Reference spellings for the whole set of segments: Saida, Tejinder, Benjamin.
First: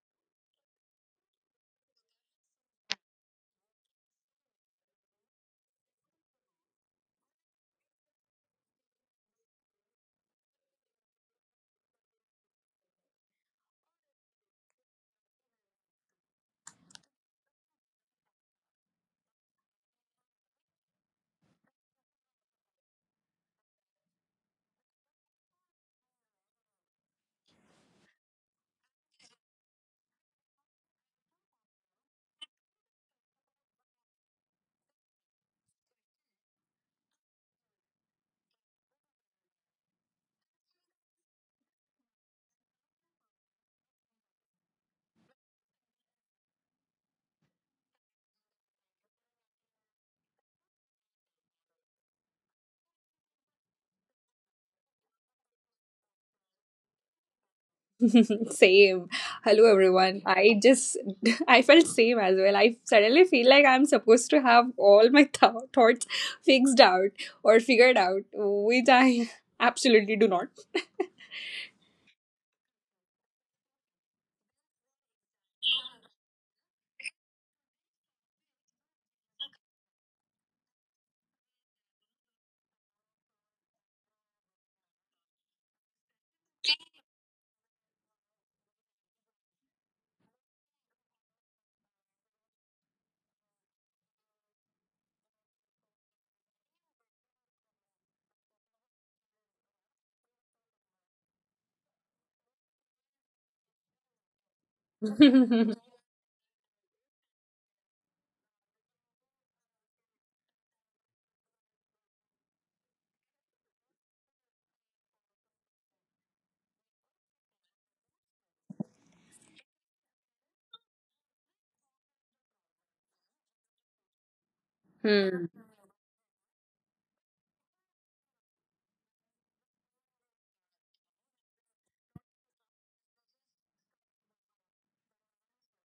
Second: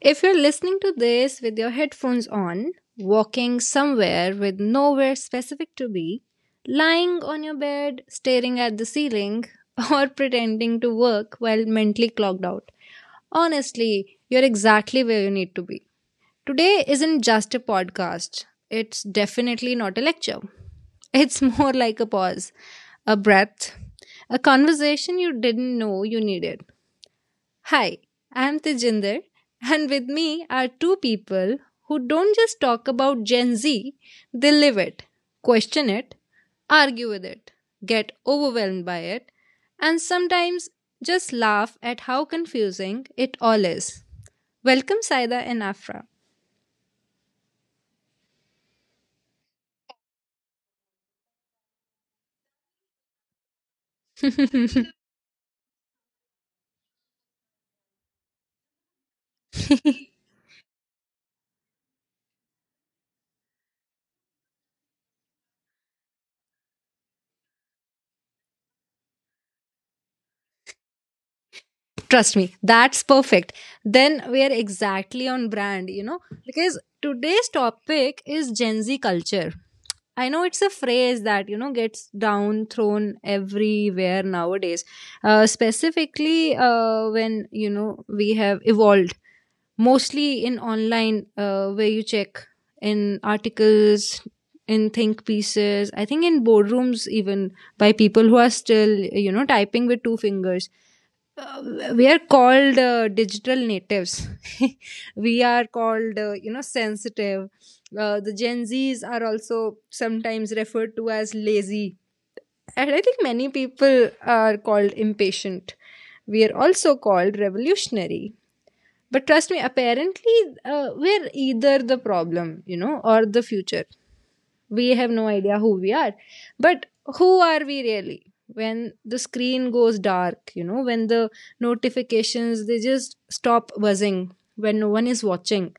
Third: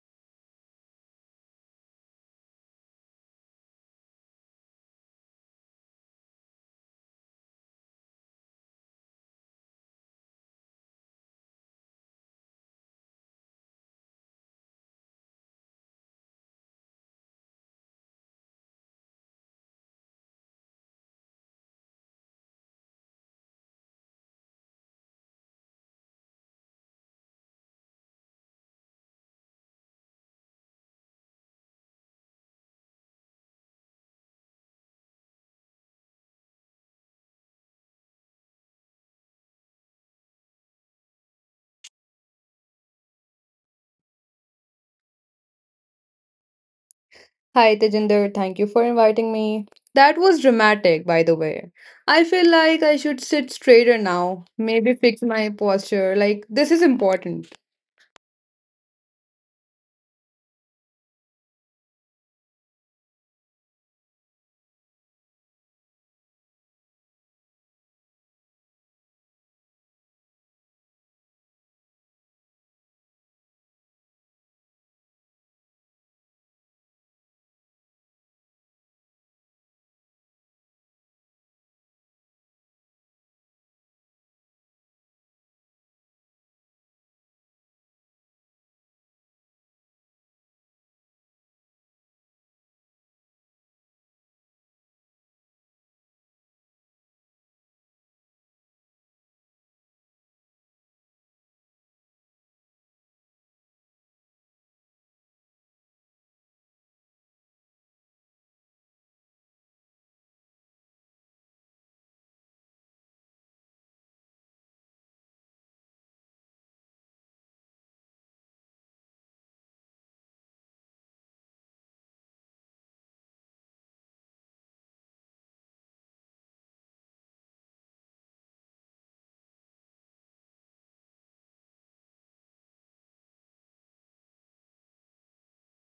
If you're listening to this with your headphones on, walking somewhere with nowhere specific to be, lying on your bed, staring at the ceiling, or pretending to work while mentally clogged out, honestly, you're exactly where you need to be. Today isn't just a podcast, it's definitely not a lecture. It's more like a pause, a breath, a conversation you didn't know you needed. Hi, I'm Tejinder, and with me are two people who don't just talk about Gen Z, they live it, question it, argue with it, get overwhelmed by it, and sometimes just laugh at how confusing it all is. Welcome, Saida and Afra. Hi Tejinder, thank you for inviting me. That was dramatic, by the way. I feel like I should sit straighter now, maybe fix my posture. Like, this is important. Same. Hello, everyone. I felt same as well. I suddenly feel like I'm supposed to have all my thoughts fixed out or figured out, which I absolutely do not. Trust me, that's perfect. Then we are exactly on brand, because today's topic is Gen Z culture. I know it's a phrase that gets down thrown everywhere nowadays, specifically when we have evolved mostly in online, where you check in articles, in think pieces, I think in boardrooms, even by people who are still typing with two fingers. We are called digital natives. We are called sensitive. The Gen Z's are also sometimes referred to as lazy, and I think many people are called impatient. We are also called revolutionary, but trust me, apparently we're either the problem or the future. We have no Hmm. idea who we are. But who are we really when the screen goes dark, when the notifications they just stop buzzing, when no one is watching?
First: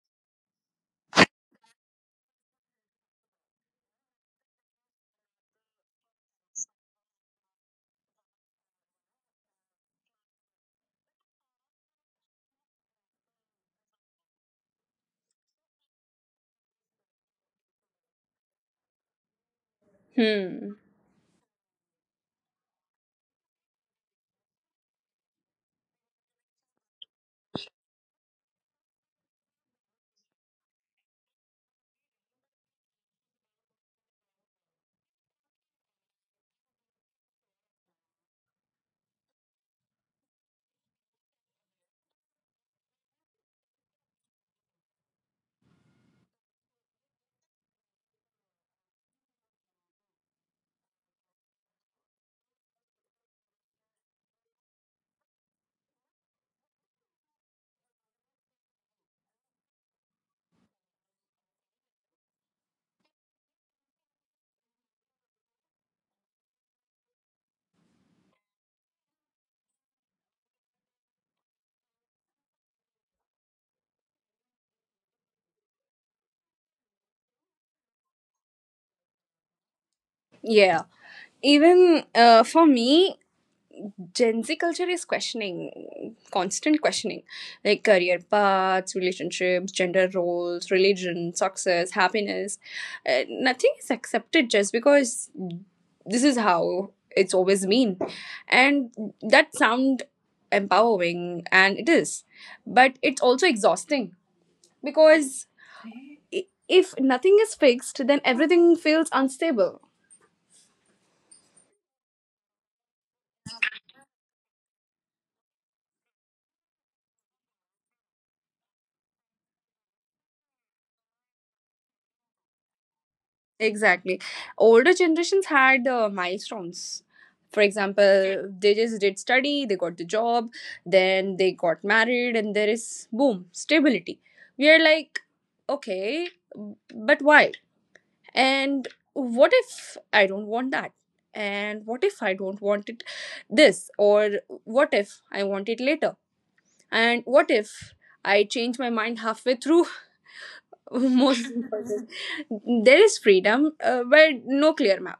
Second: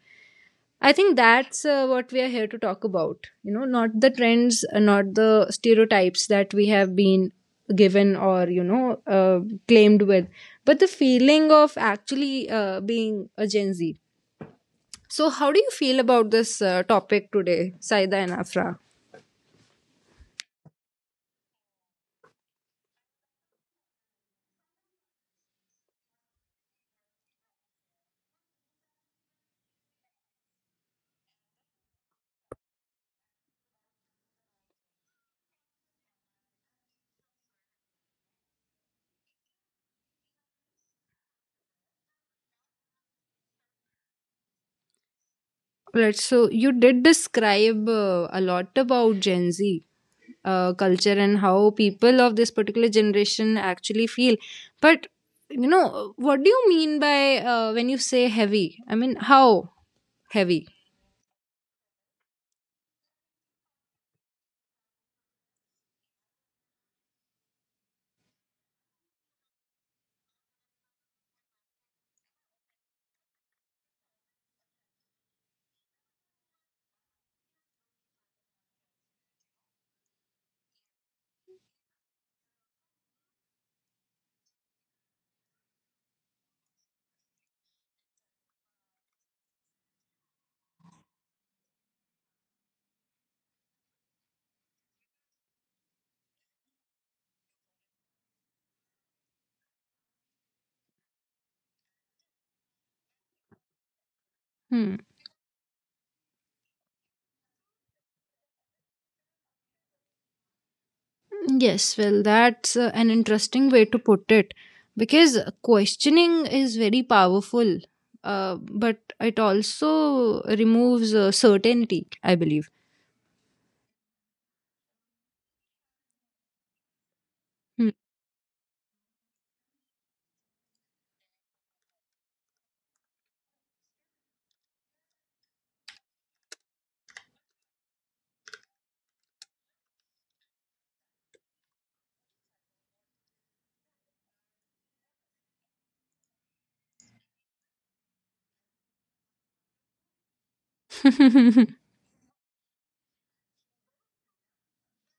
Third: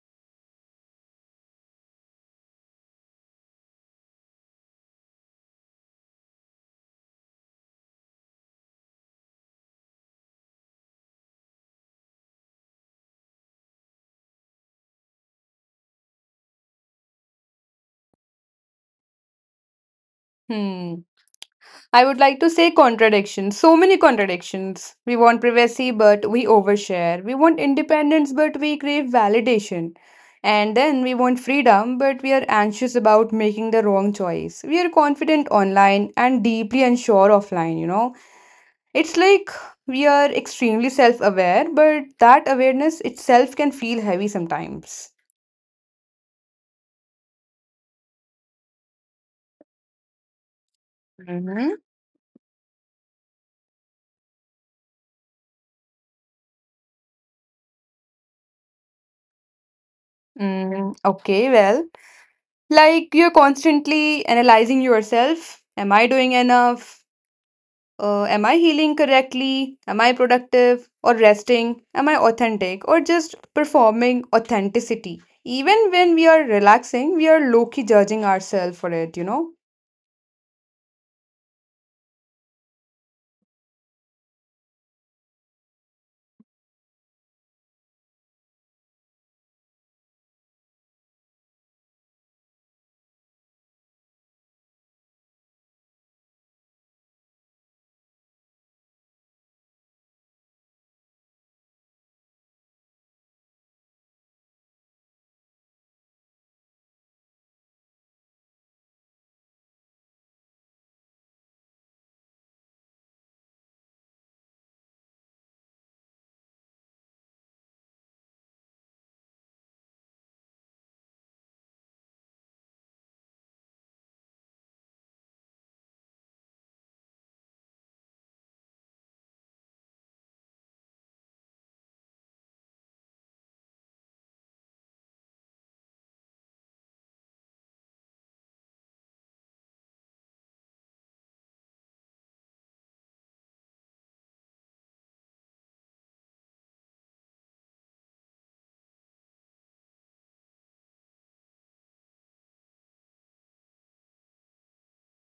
I think that's what we are here to talk about, not the trends, not the stereotypes that we have been given or claimed with, but the feeling of actually being a Gen Z. So how do you feel about this topic today, Saida and Afra? Hmm. Hmm. I would like to say contradictions. So many contradictions. We want privacy, but we overshare. We want independence, but we crave validation. And then we want freedom, but we are anxious about making the wrong choice. We are confident online and deeply unsure offline, It's like we are extremely self aware, but that awareness itself can feel heavy sometimes. Right. So you did describe a lot about Gen Z culture and how Hmm. people of this particular generation actually feel. But, you know, what do you mean by when you say heavy? I mean, how heavy? Okay, well, like you're constantly analyzing yourself. Am I doing enough? Am I healing correctly? Am I productive or resting? Am I authentic or just performing authenticity? Even when we are relaxing, we are low key judging ourselves for it. Yeah. Even for me, Gen Z culture is questioning, constant questioning, like career paths, relationships, gender roles, religion, success, happiness. Nothing is accepted just because this is how it's always been. And that sound empowering, and it is. But it's also exhausting Hmm. because if nothing is fixed, then everything feels unstable. Yes, well, that's an interesting way to put it, because questioning is very powerful, but it also removes certainty, I believe. Exactly. Older generations had milestones. For example, they just did study, they got the job, then they got married, and there is boom, stability. We are like, okay, but why? And what if I don't want that? And what if I don't want it this? Or what if I want it later? And what if I change my mind halfway through? Most Hmm. important. There is freedom, but no clear map.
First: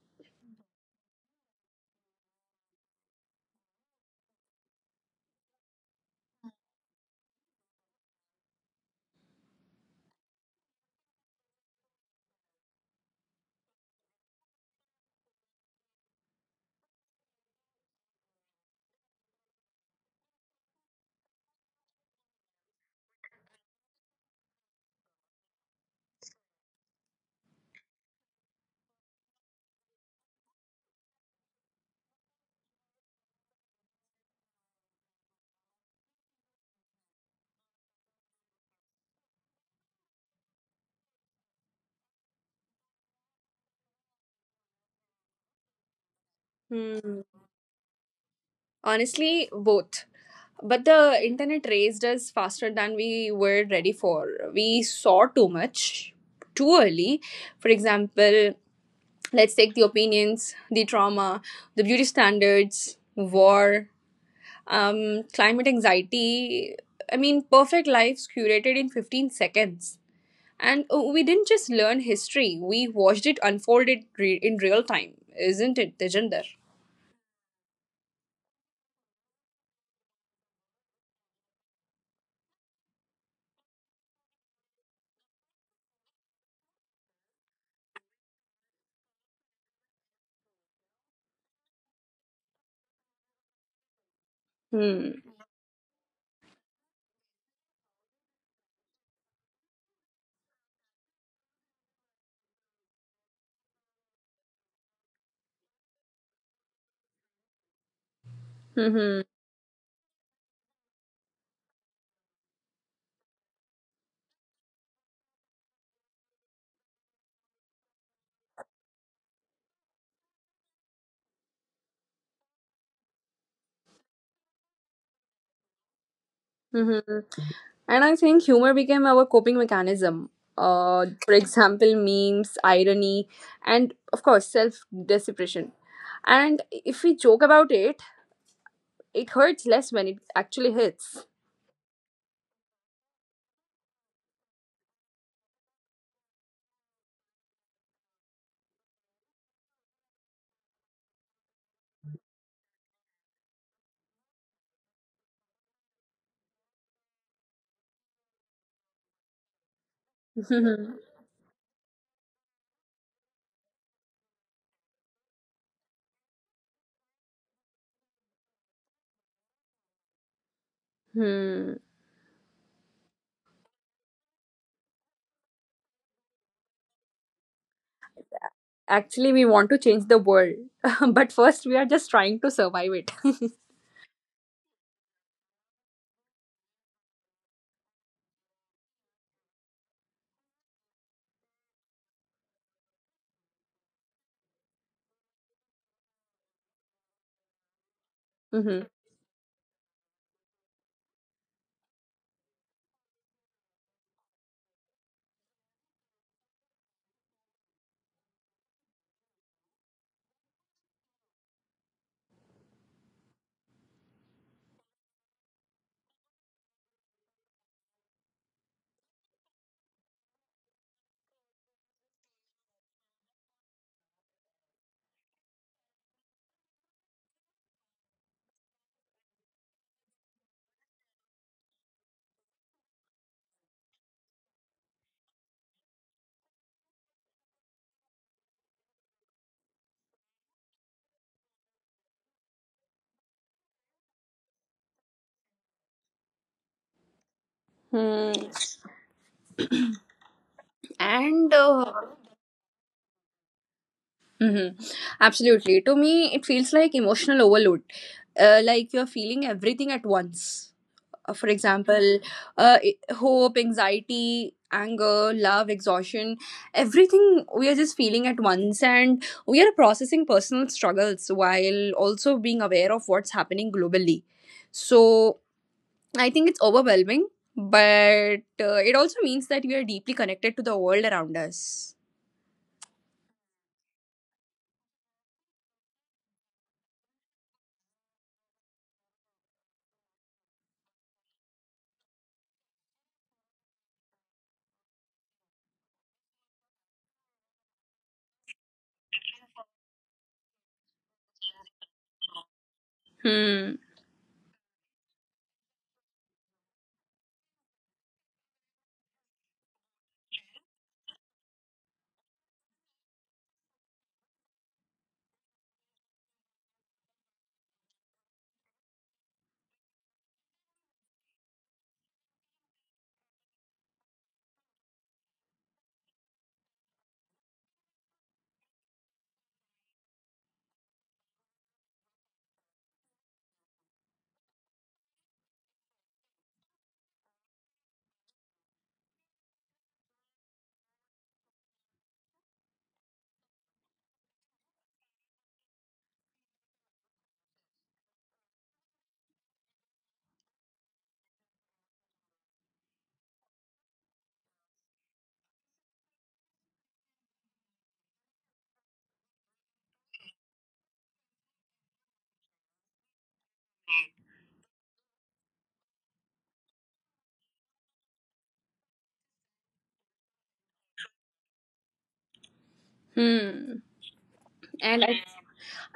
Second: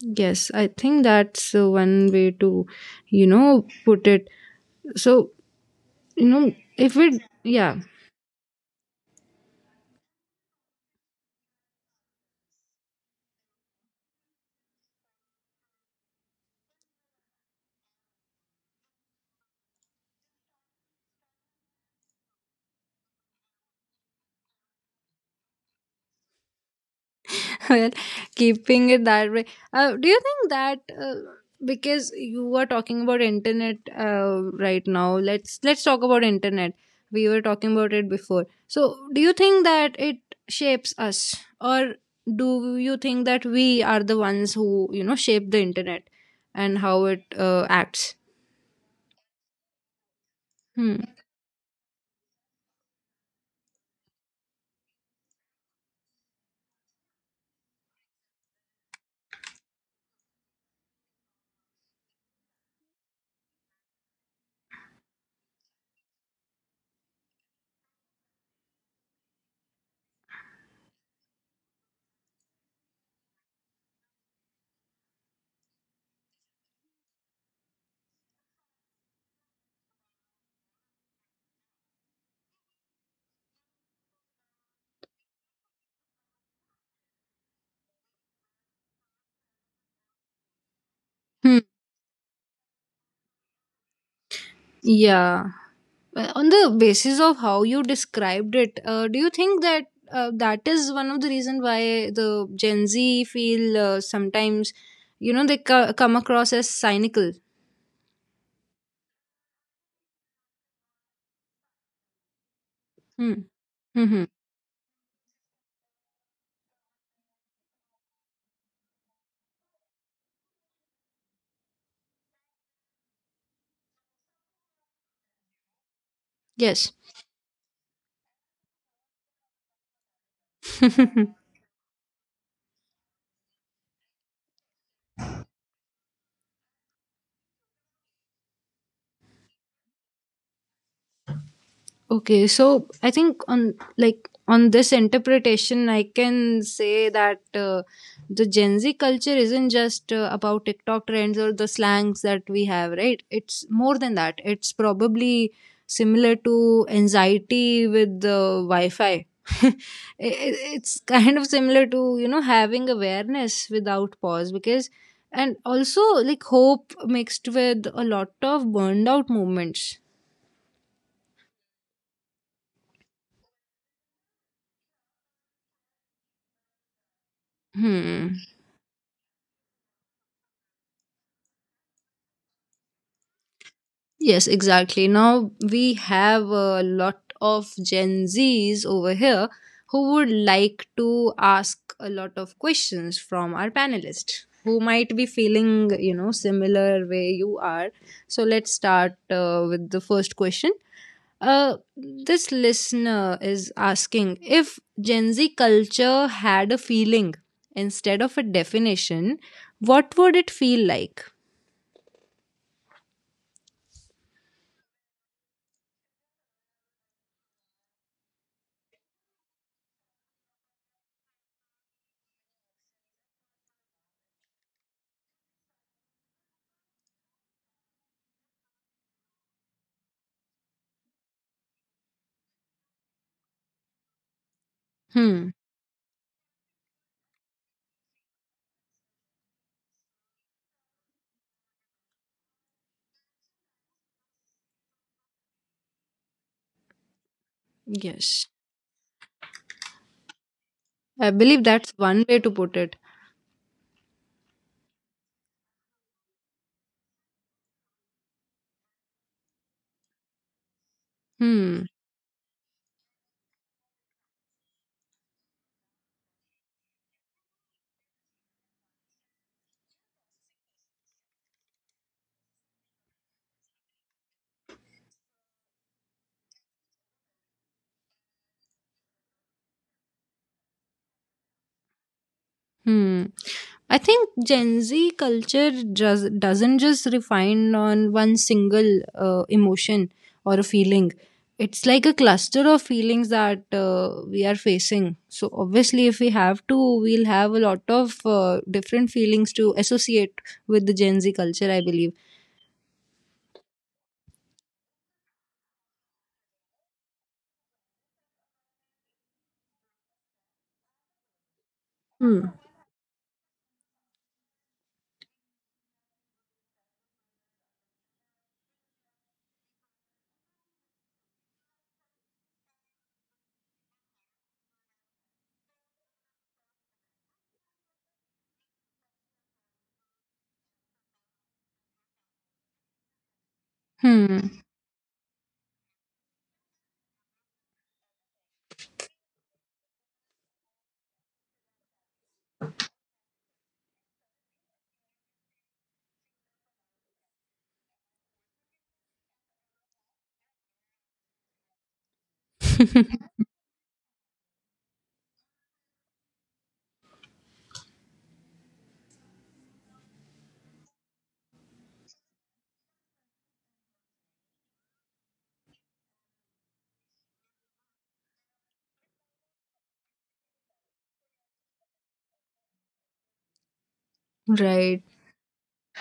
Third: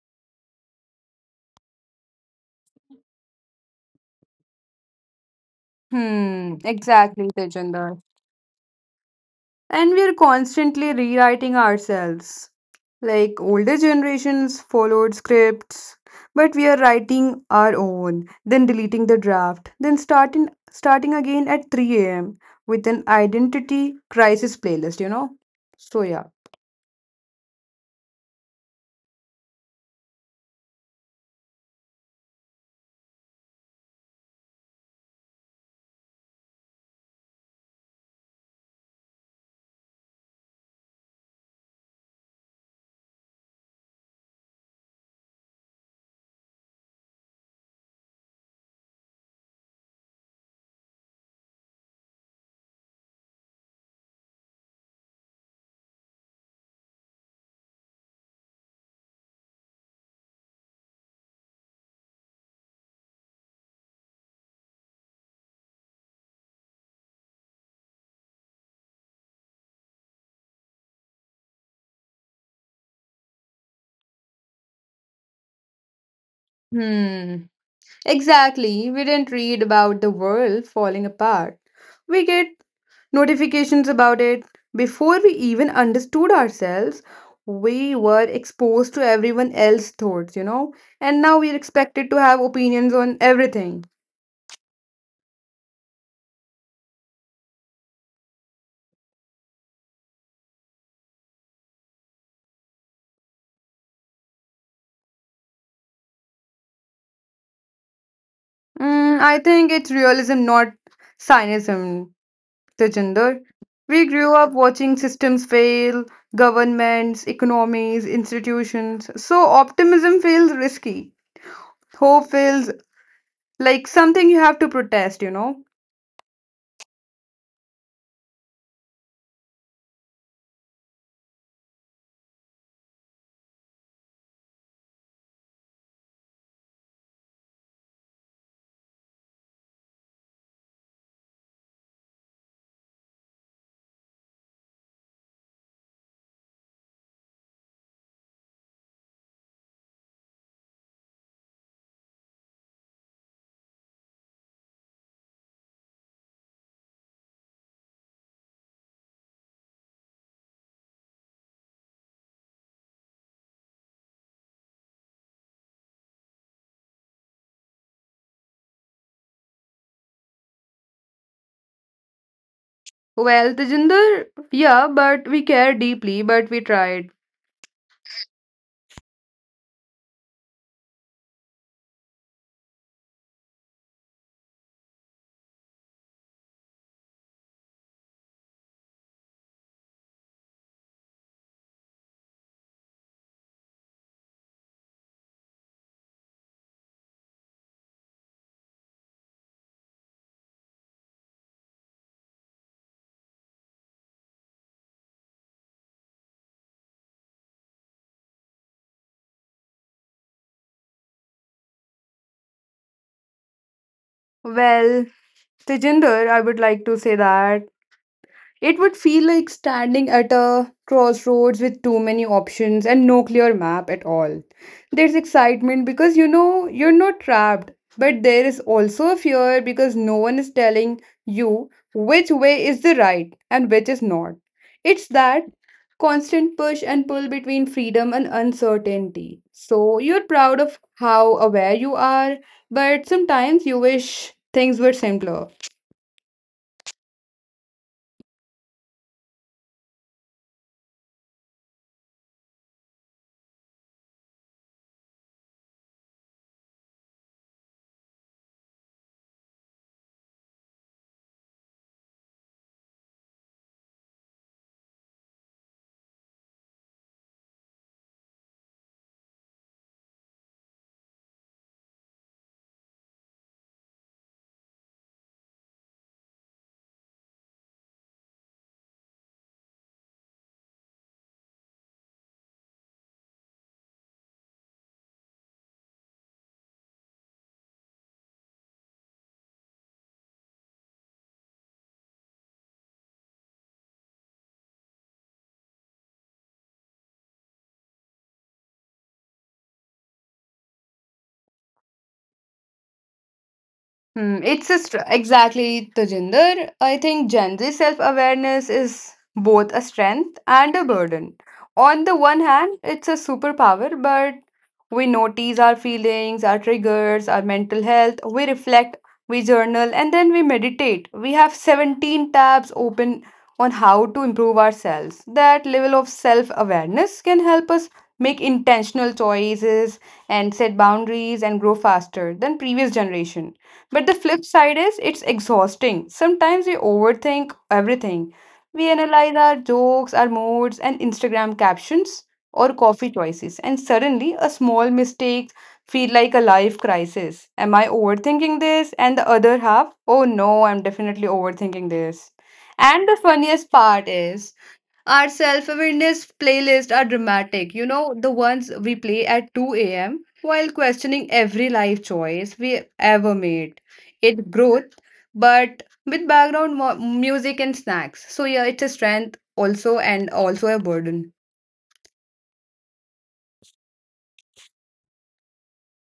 Yes, I think that's one way to, you know, put it. So, you know, Hmm, if we, exactly, yeah, Tejinder. And we are constantly rewriting ourselves. Like older generations followed scripts, but we are writing our own, then deleting the draft, then starting again at 3 a.m. with an identity crisis playlist. So yeah. well, keeping it that way. Do you think that because you were talking about internet right now, let's talk about internet. We were talking about it before. So, do you think that it shapes us, or do you think that we are the ones who, you know, shape the internet and how it Hmm. Acts? Honestly, both. But Hmm. the internet raised us faster than we were ready for. We saw too much too early. For example, let's take the opinions, the trauma, the beauty standards, war, climate anxiety. I mean, perfect lives curated in 15 seconds. And we didn't just learn history, we watched it unfolded in real time. Isn't it, Tejinder? Hmm. Exactly. We didn't read about the world falling apart. We get notifications about it. Before we even understood ourselves, we were exposed to everyone else's thoughts, and now we're Hmm. expected to have opinions on everything. Hmm. Yeah. Well, on the basis of how you described it, do you think that that is one of the reason why the Gen Z feel sometimes, you know, they come across as cynical? I think it's realism, not cynicism, Tejinder. Hmm. We Mm-hmm. grew up watching systems fail, governments, economies, institutions. So optimism feels risky. Hope feels like something you have to protest. Yes. Mm-hmm. And I think humor became our coping mechanism. For example, memes, irony, and of course, self deprecation. And if we joke about it, it hurts less when it actually hits. Okay, so I think on like on this interpretation, I can say that the Gen Z culture isn't just about TikTok trends or the slangs that we have, right? It's more than that. It's probably similar to anxiety with the Wi-Fi. I- it's kind of similar to, you know, having awareness without pause, because and also like hope mixed with a lot of burned out moments. Hmm. Well, Tejinder, yeah, but we care deeply, but we tried. Hmm. Actually, we want to change the world, but first, we are just trying to survive it. Yes, exactly. Now we have a lot of Gen Zs over here who would like to ask a lot of questions from our panelists who might be feeling, you know, similar way you are. So let's Mhm. start with the first question. This listener is asking, if Gen Z culture had a feeling instead of a definition, what would it feel like? Well, Tejinder, I would like to say that it would feel like standing at a crossroads with too many options and no clear map at all. There's excitement because you know you're not trapped, but there is also a fear because no one is telling you which way is the right and which is not. It's that Hmm. constant push and pull between freedom and uncertainty. So you're proud of how aware you are, but sometimes you wish things were simpler. Hmm. Yes. I And believe that's one way to put it. mhm. absolutely, to me, it feels like emotional overload. Like you're feeling everything at once. For Hmm. example, hope, anxiety, anger, love, exhaustion. Everything we are just feeling at once, and we are processing personal struggles while also being aware of what's happening globally. So I think it's overwhelming, but it also means that we are deeply connected to the world around us. Hmm. I think Gen Z culture just doesn't just refine on one single emotion or a feeling. It's like a cluster of feelings that we are facing. So obviously, if we have to, we'll have a lot of different feelings to associate with the Gen Z culture, I believe. Hmm. Hmm, exactly, Tajinder. I think Gen Z self-awareness is both a strength and a burden. On the one Hmm. hand, it's a superpower, but we notice our feelings, our triggers, our mental health. We reflect, we journal, and then we meditate. We have 17 tabs open on how to improve ourselves. That level of self-awareness can help us make intentional choices and set boundaries and grow faster than previous generation, but the flip Hmm. side is it's exhausting. Sometimes we overthink everything. We analyze our jokes, our moods, and Instagram captions or coffee choices, and suddenly a small mistake feel like a life crisis. Am I overthinking this? And the other half, oh no, I'm definitely overthinking this. And the funniest part is our self-awareness playlists are dramatic. The ones we play at 2 a.m. while questioning every life choice we ever made. It growth, but with background mo music and snacks. So yeah, it's a strength also and also a burden. Hmm. Right. and I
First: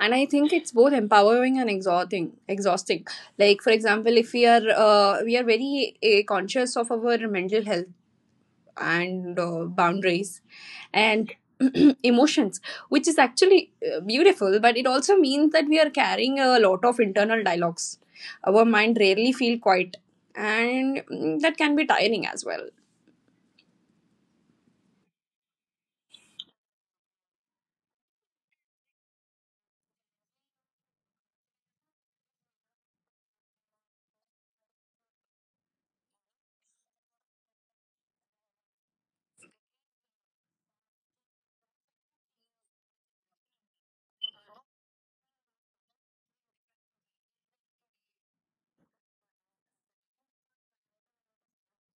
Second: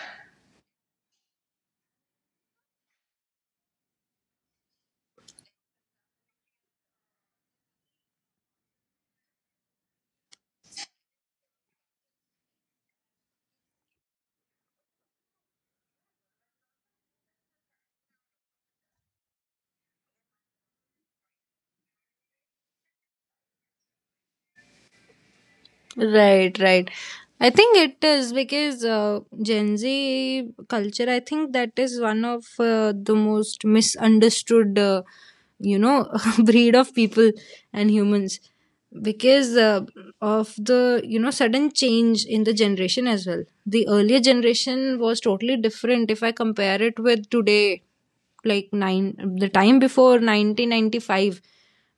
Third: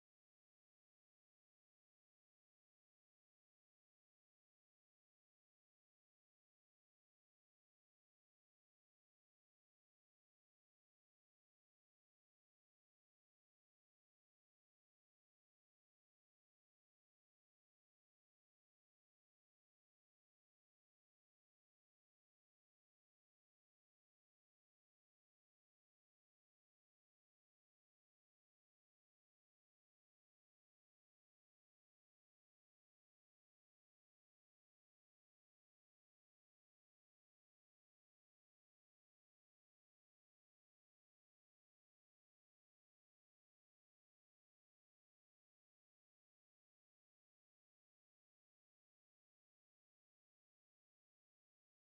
and i think it's both empowering and exhausting. Like, for example, if we are very conscious of our mental health and boundaries and emotions, which is actually beautiful. But it also means that we are carrying a lot of internal dialogues. Our mind rarely feel quiet, and that can be tiring as well. Right, right. I think it is because Gen Z culture, I think that is one of the most misunderstood, you know, breed of people and humans, because of the, you know, sudden change in the generation as well. The earlier generation was totally different if I compare it with today, like nine the time before 1995,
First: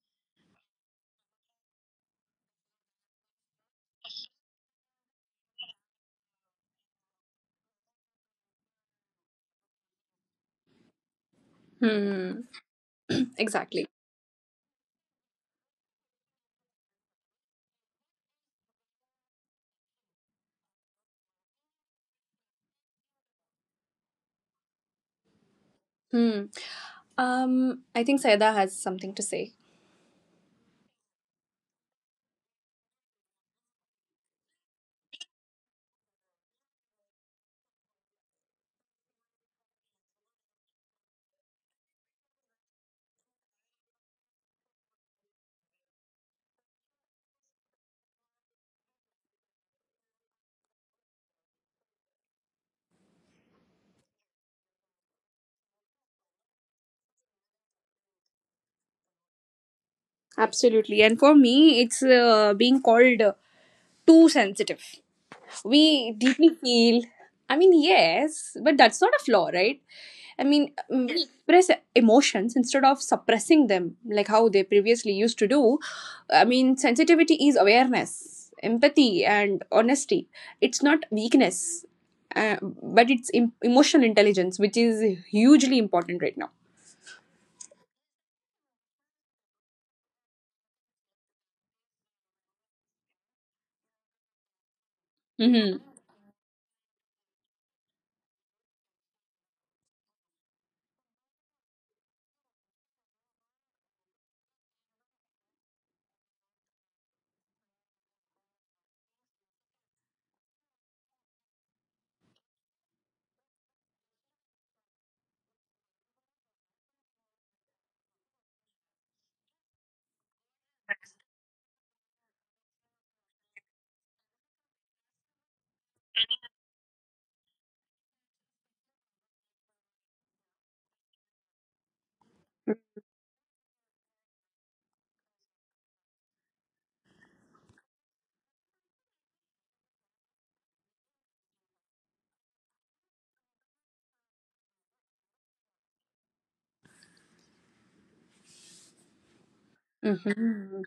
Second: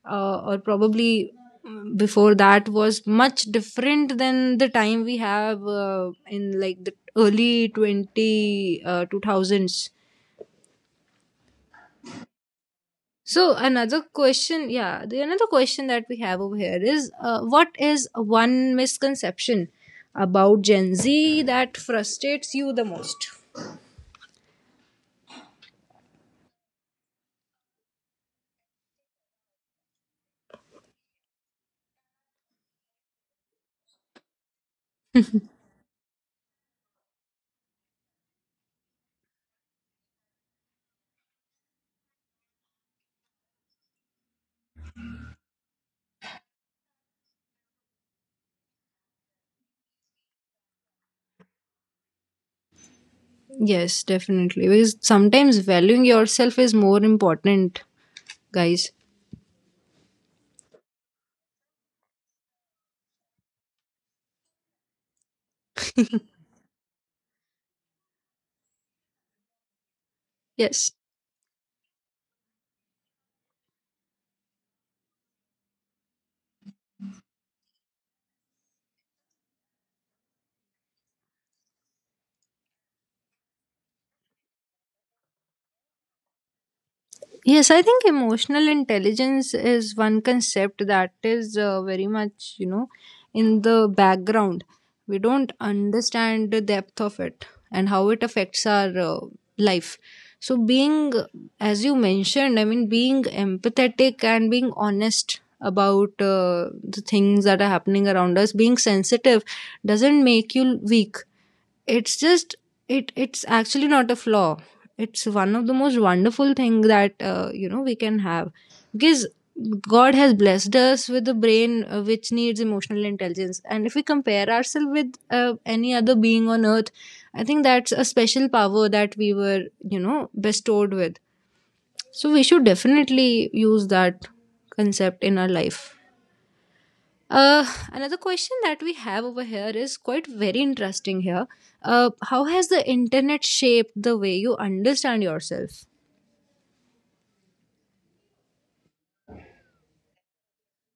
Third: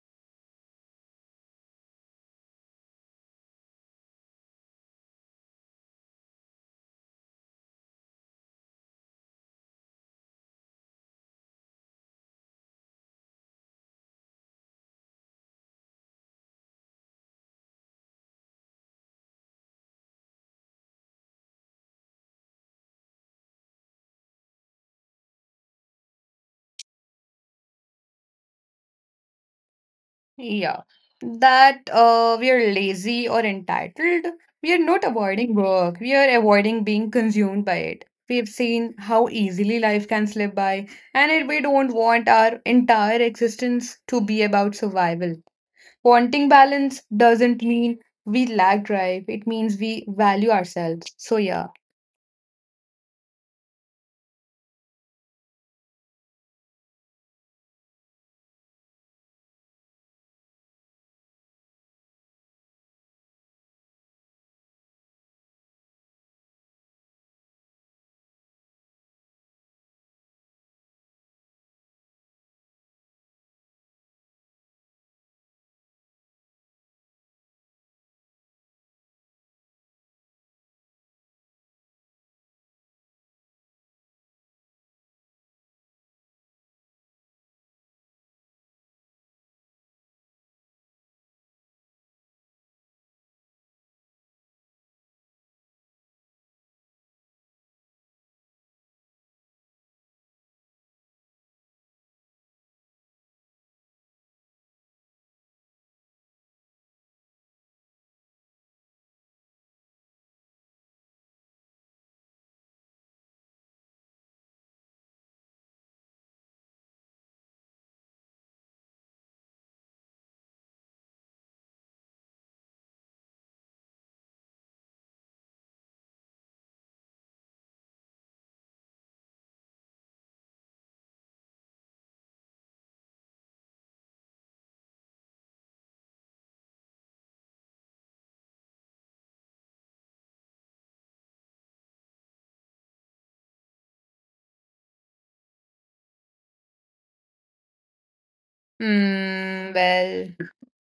or probably before that, was much different than the time we have in like the early 20 2000s. Hmm. So Exactly. another question, yeah, the another question that we have over here is, what is one misconception about Gen Z that frustrates you the most? Hmm. um I think Saida has something to say. Yeah, that we are lazy or entitled. We are not avoiding work. We are avoiding being consumed by it. We've seen how easily life can slip by, and it, we don't want our entire existence to be about survival. Wanting balance doesn't mean we lack drive. It means we value ourselves. So yeah. Yes, definitely. Because sometimes valuing yourself is more important, guys. Absolutely. And for me, it's being called too sensitive. We deeply feel, I mean, yes, but that's not a flaw, right? I mean, Yes. We, yes, express emotions instead of suppressing them like how they previously used to do. I mean, sensitivity is awareness, empathy, and honesty. It's not weakness, uh, but it's emotional intelligence, which is hugely important right now. Yes, I think emotional intelligence is one concept that is very much, you know, in the background. We don't Mm-hmm. understand the depth of it and how it affects our life. So, being, as you mentioned, I mean, being empathetic and being honest about the things that are happening around us, being sensitive, doesn't make you weak. It's just, it's actually not a flaw. It's one of the most wonderful thing that, you know, we can have, because God has blessed us with a brain which needs emotional intelligence, and if we compare ourselves with any other being on earth, I think that's a special power that we were, you know, bestowed with. So we should definitely use that concept in our life. uh, Another question that we have over here is quite very interesting here. How has the internet shaped the way you understand yourself? Well, Mm-hmm.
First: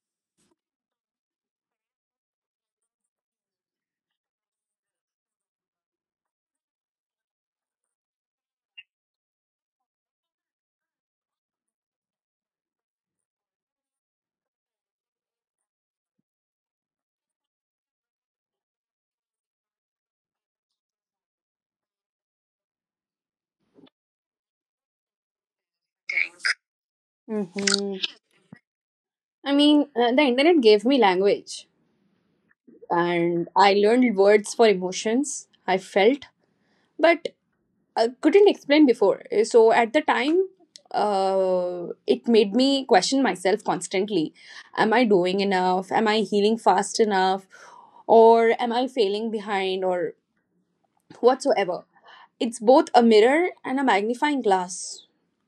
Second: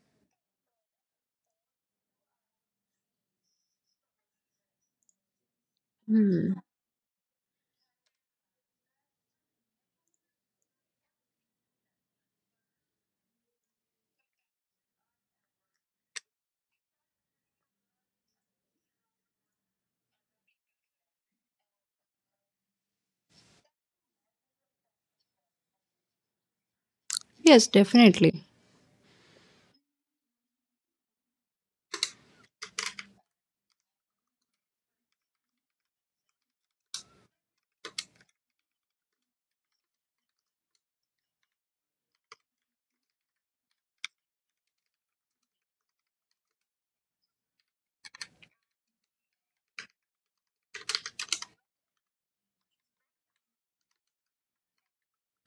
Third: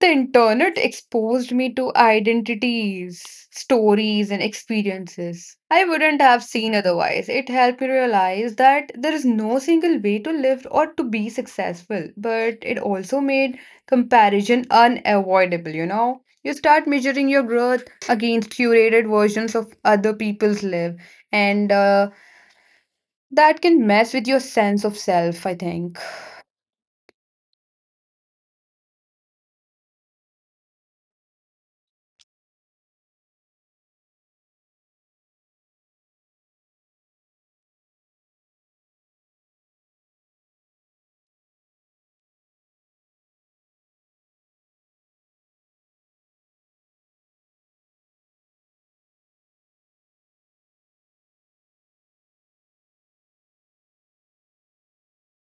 the internet exposed me to identities, stories, and experiences I wouldn't have Hmm. seen otherwise. It helped me realize that there is no single way to live or to be successful, but it also made comparison unavoidable, you know? You start measuring your growth against curated versions of other people's live, and that can mess with your sense of self, I think. Yes, Mm-hmm. definitely. I mean, the internet gave me language, and I learned words for emotions I felt, but I couldn't explain before. So at the time, it made me question myself constantly. Am I doing enough? Am I healing fast enough? Or am I failing behind or whatsoever? It's both a mirror and a magnifying glass.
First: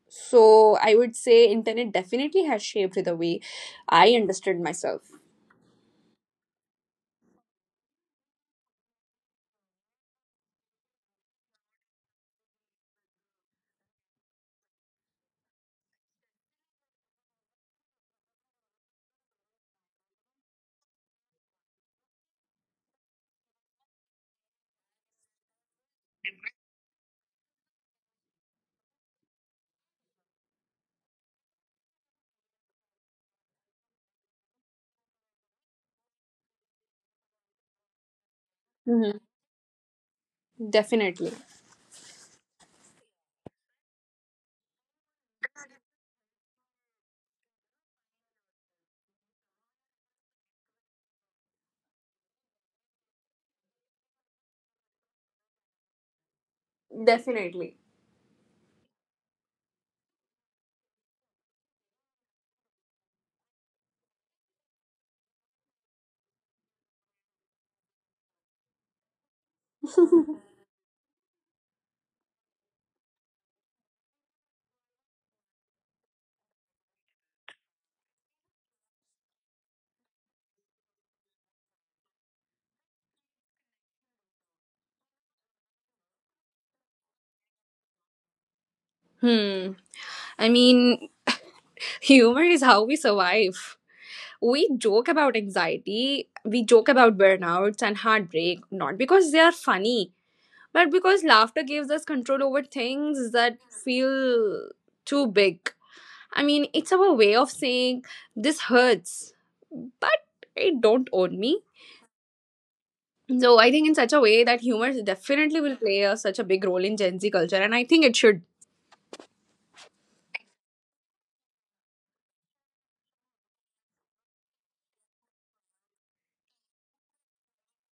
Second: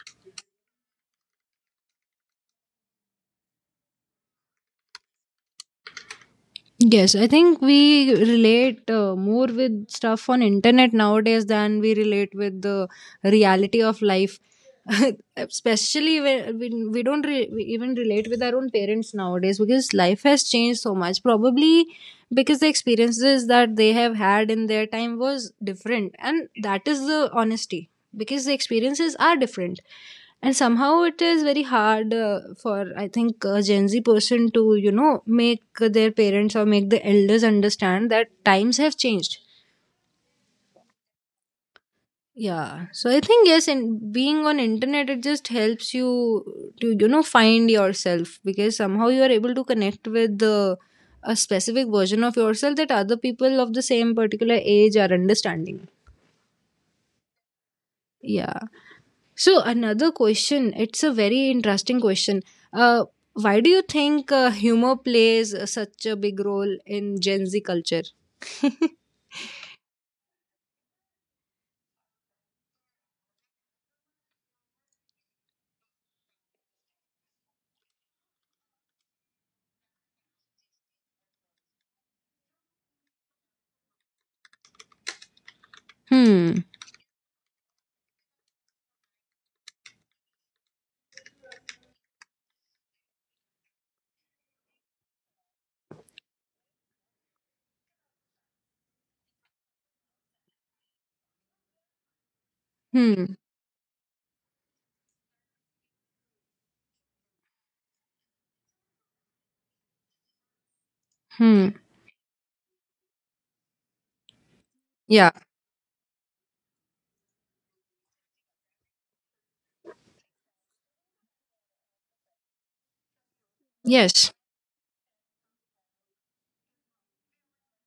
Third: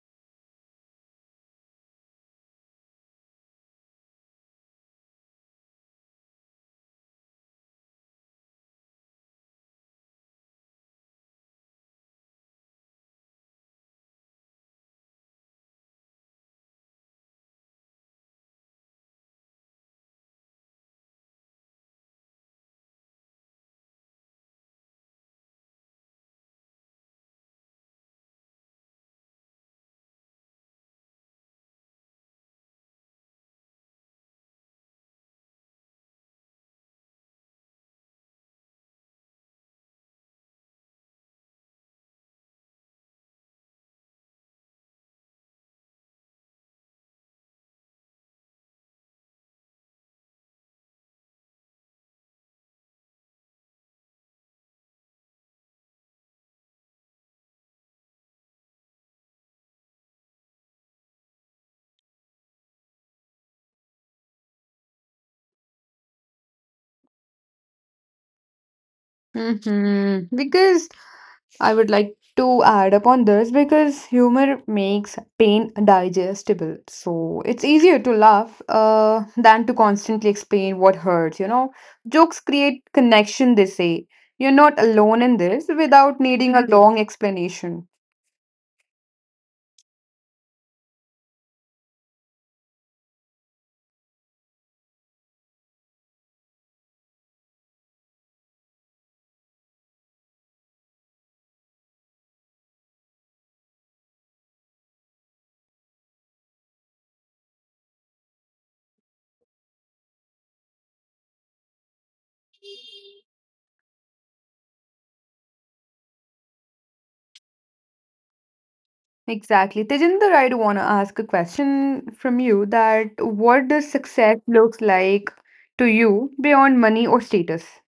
So I would say internet definitely has shaped the way I understood myself. Yes, I think we relate more with stuff on internet nowadays than we relate with the reality of life. Especially when we don't re- we even relate with our own parents nowadays, because life has changed so much. Probably because the experiences that they have had in their time was different, and that is the honesty, because the experiences are different, and somehow it is very hard for, I think, a Gen Z person to, you know, make their parents or make the elders understand that times have Mhm. changed. Definitely. Yeah, so I think, yes, in being on internet, it just helps you to, you know, find yourself, because somehow you are able to connect with the, a specific version of yourself that other people of the same particular age are understanding. Definitely. Yeah. So another question, it's a very interesting question. Uh, why do you think humor plays such a big role in Gen Z culture? Hmm. Because I would like to add upon this because humor makes pain digestible. So it's easier to laugh than to constantly explain what hurts. Jokes create connection, they say. You're not alone in this without needing a Hmm. long explanation. Hmm. I mean, humor is how we survive. We joke about anxiety, we joke about burnouts and heartbreak, not because they are funny, but because laughter gives us control over things Hmm. that feel too big. I mean, it's our way of saying this hurts, but it don't own me. Hmm. So I think in such a way that humor Yeah. definitely will play such a big role in Gen Z culture, and I think it should. Exactly. Tejinder, I do want to ask a question from you that what does Yes. success looks like to you beyond money or status?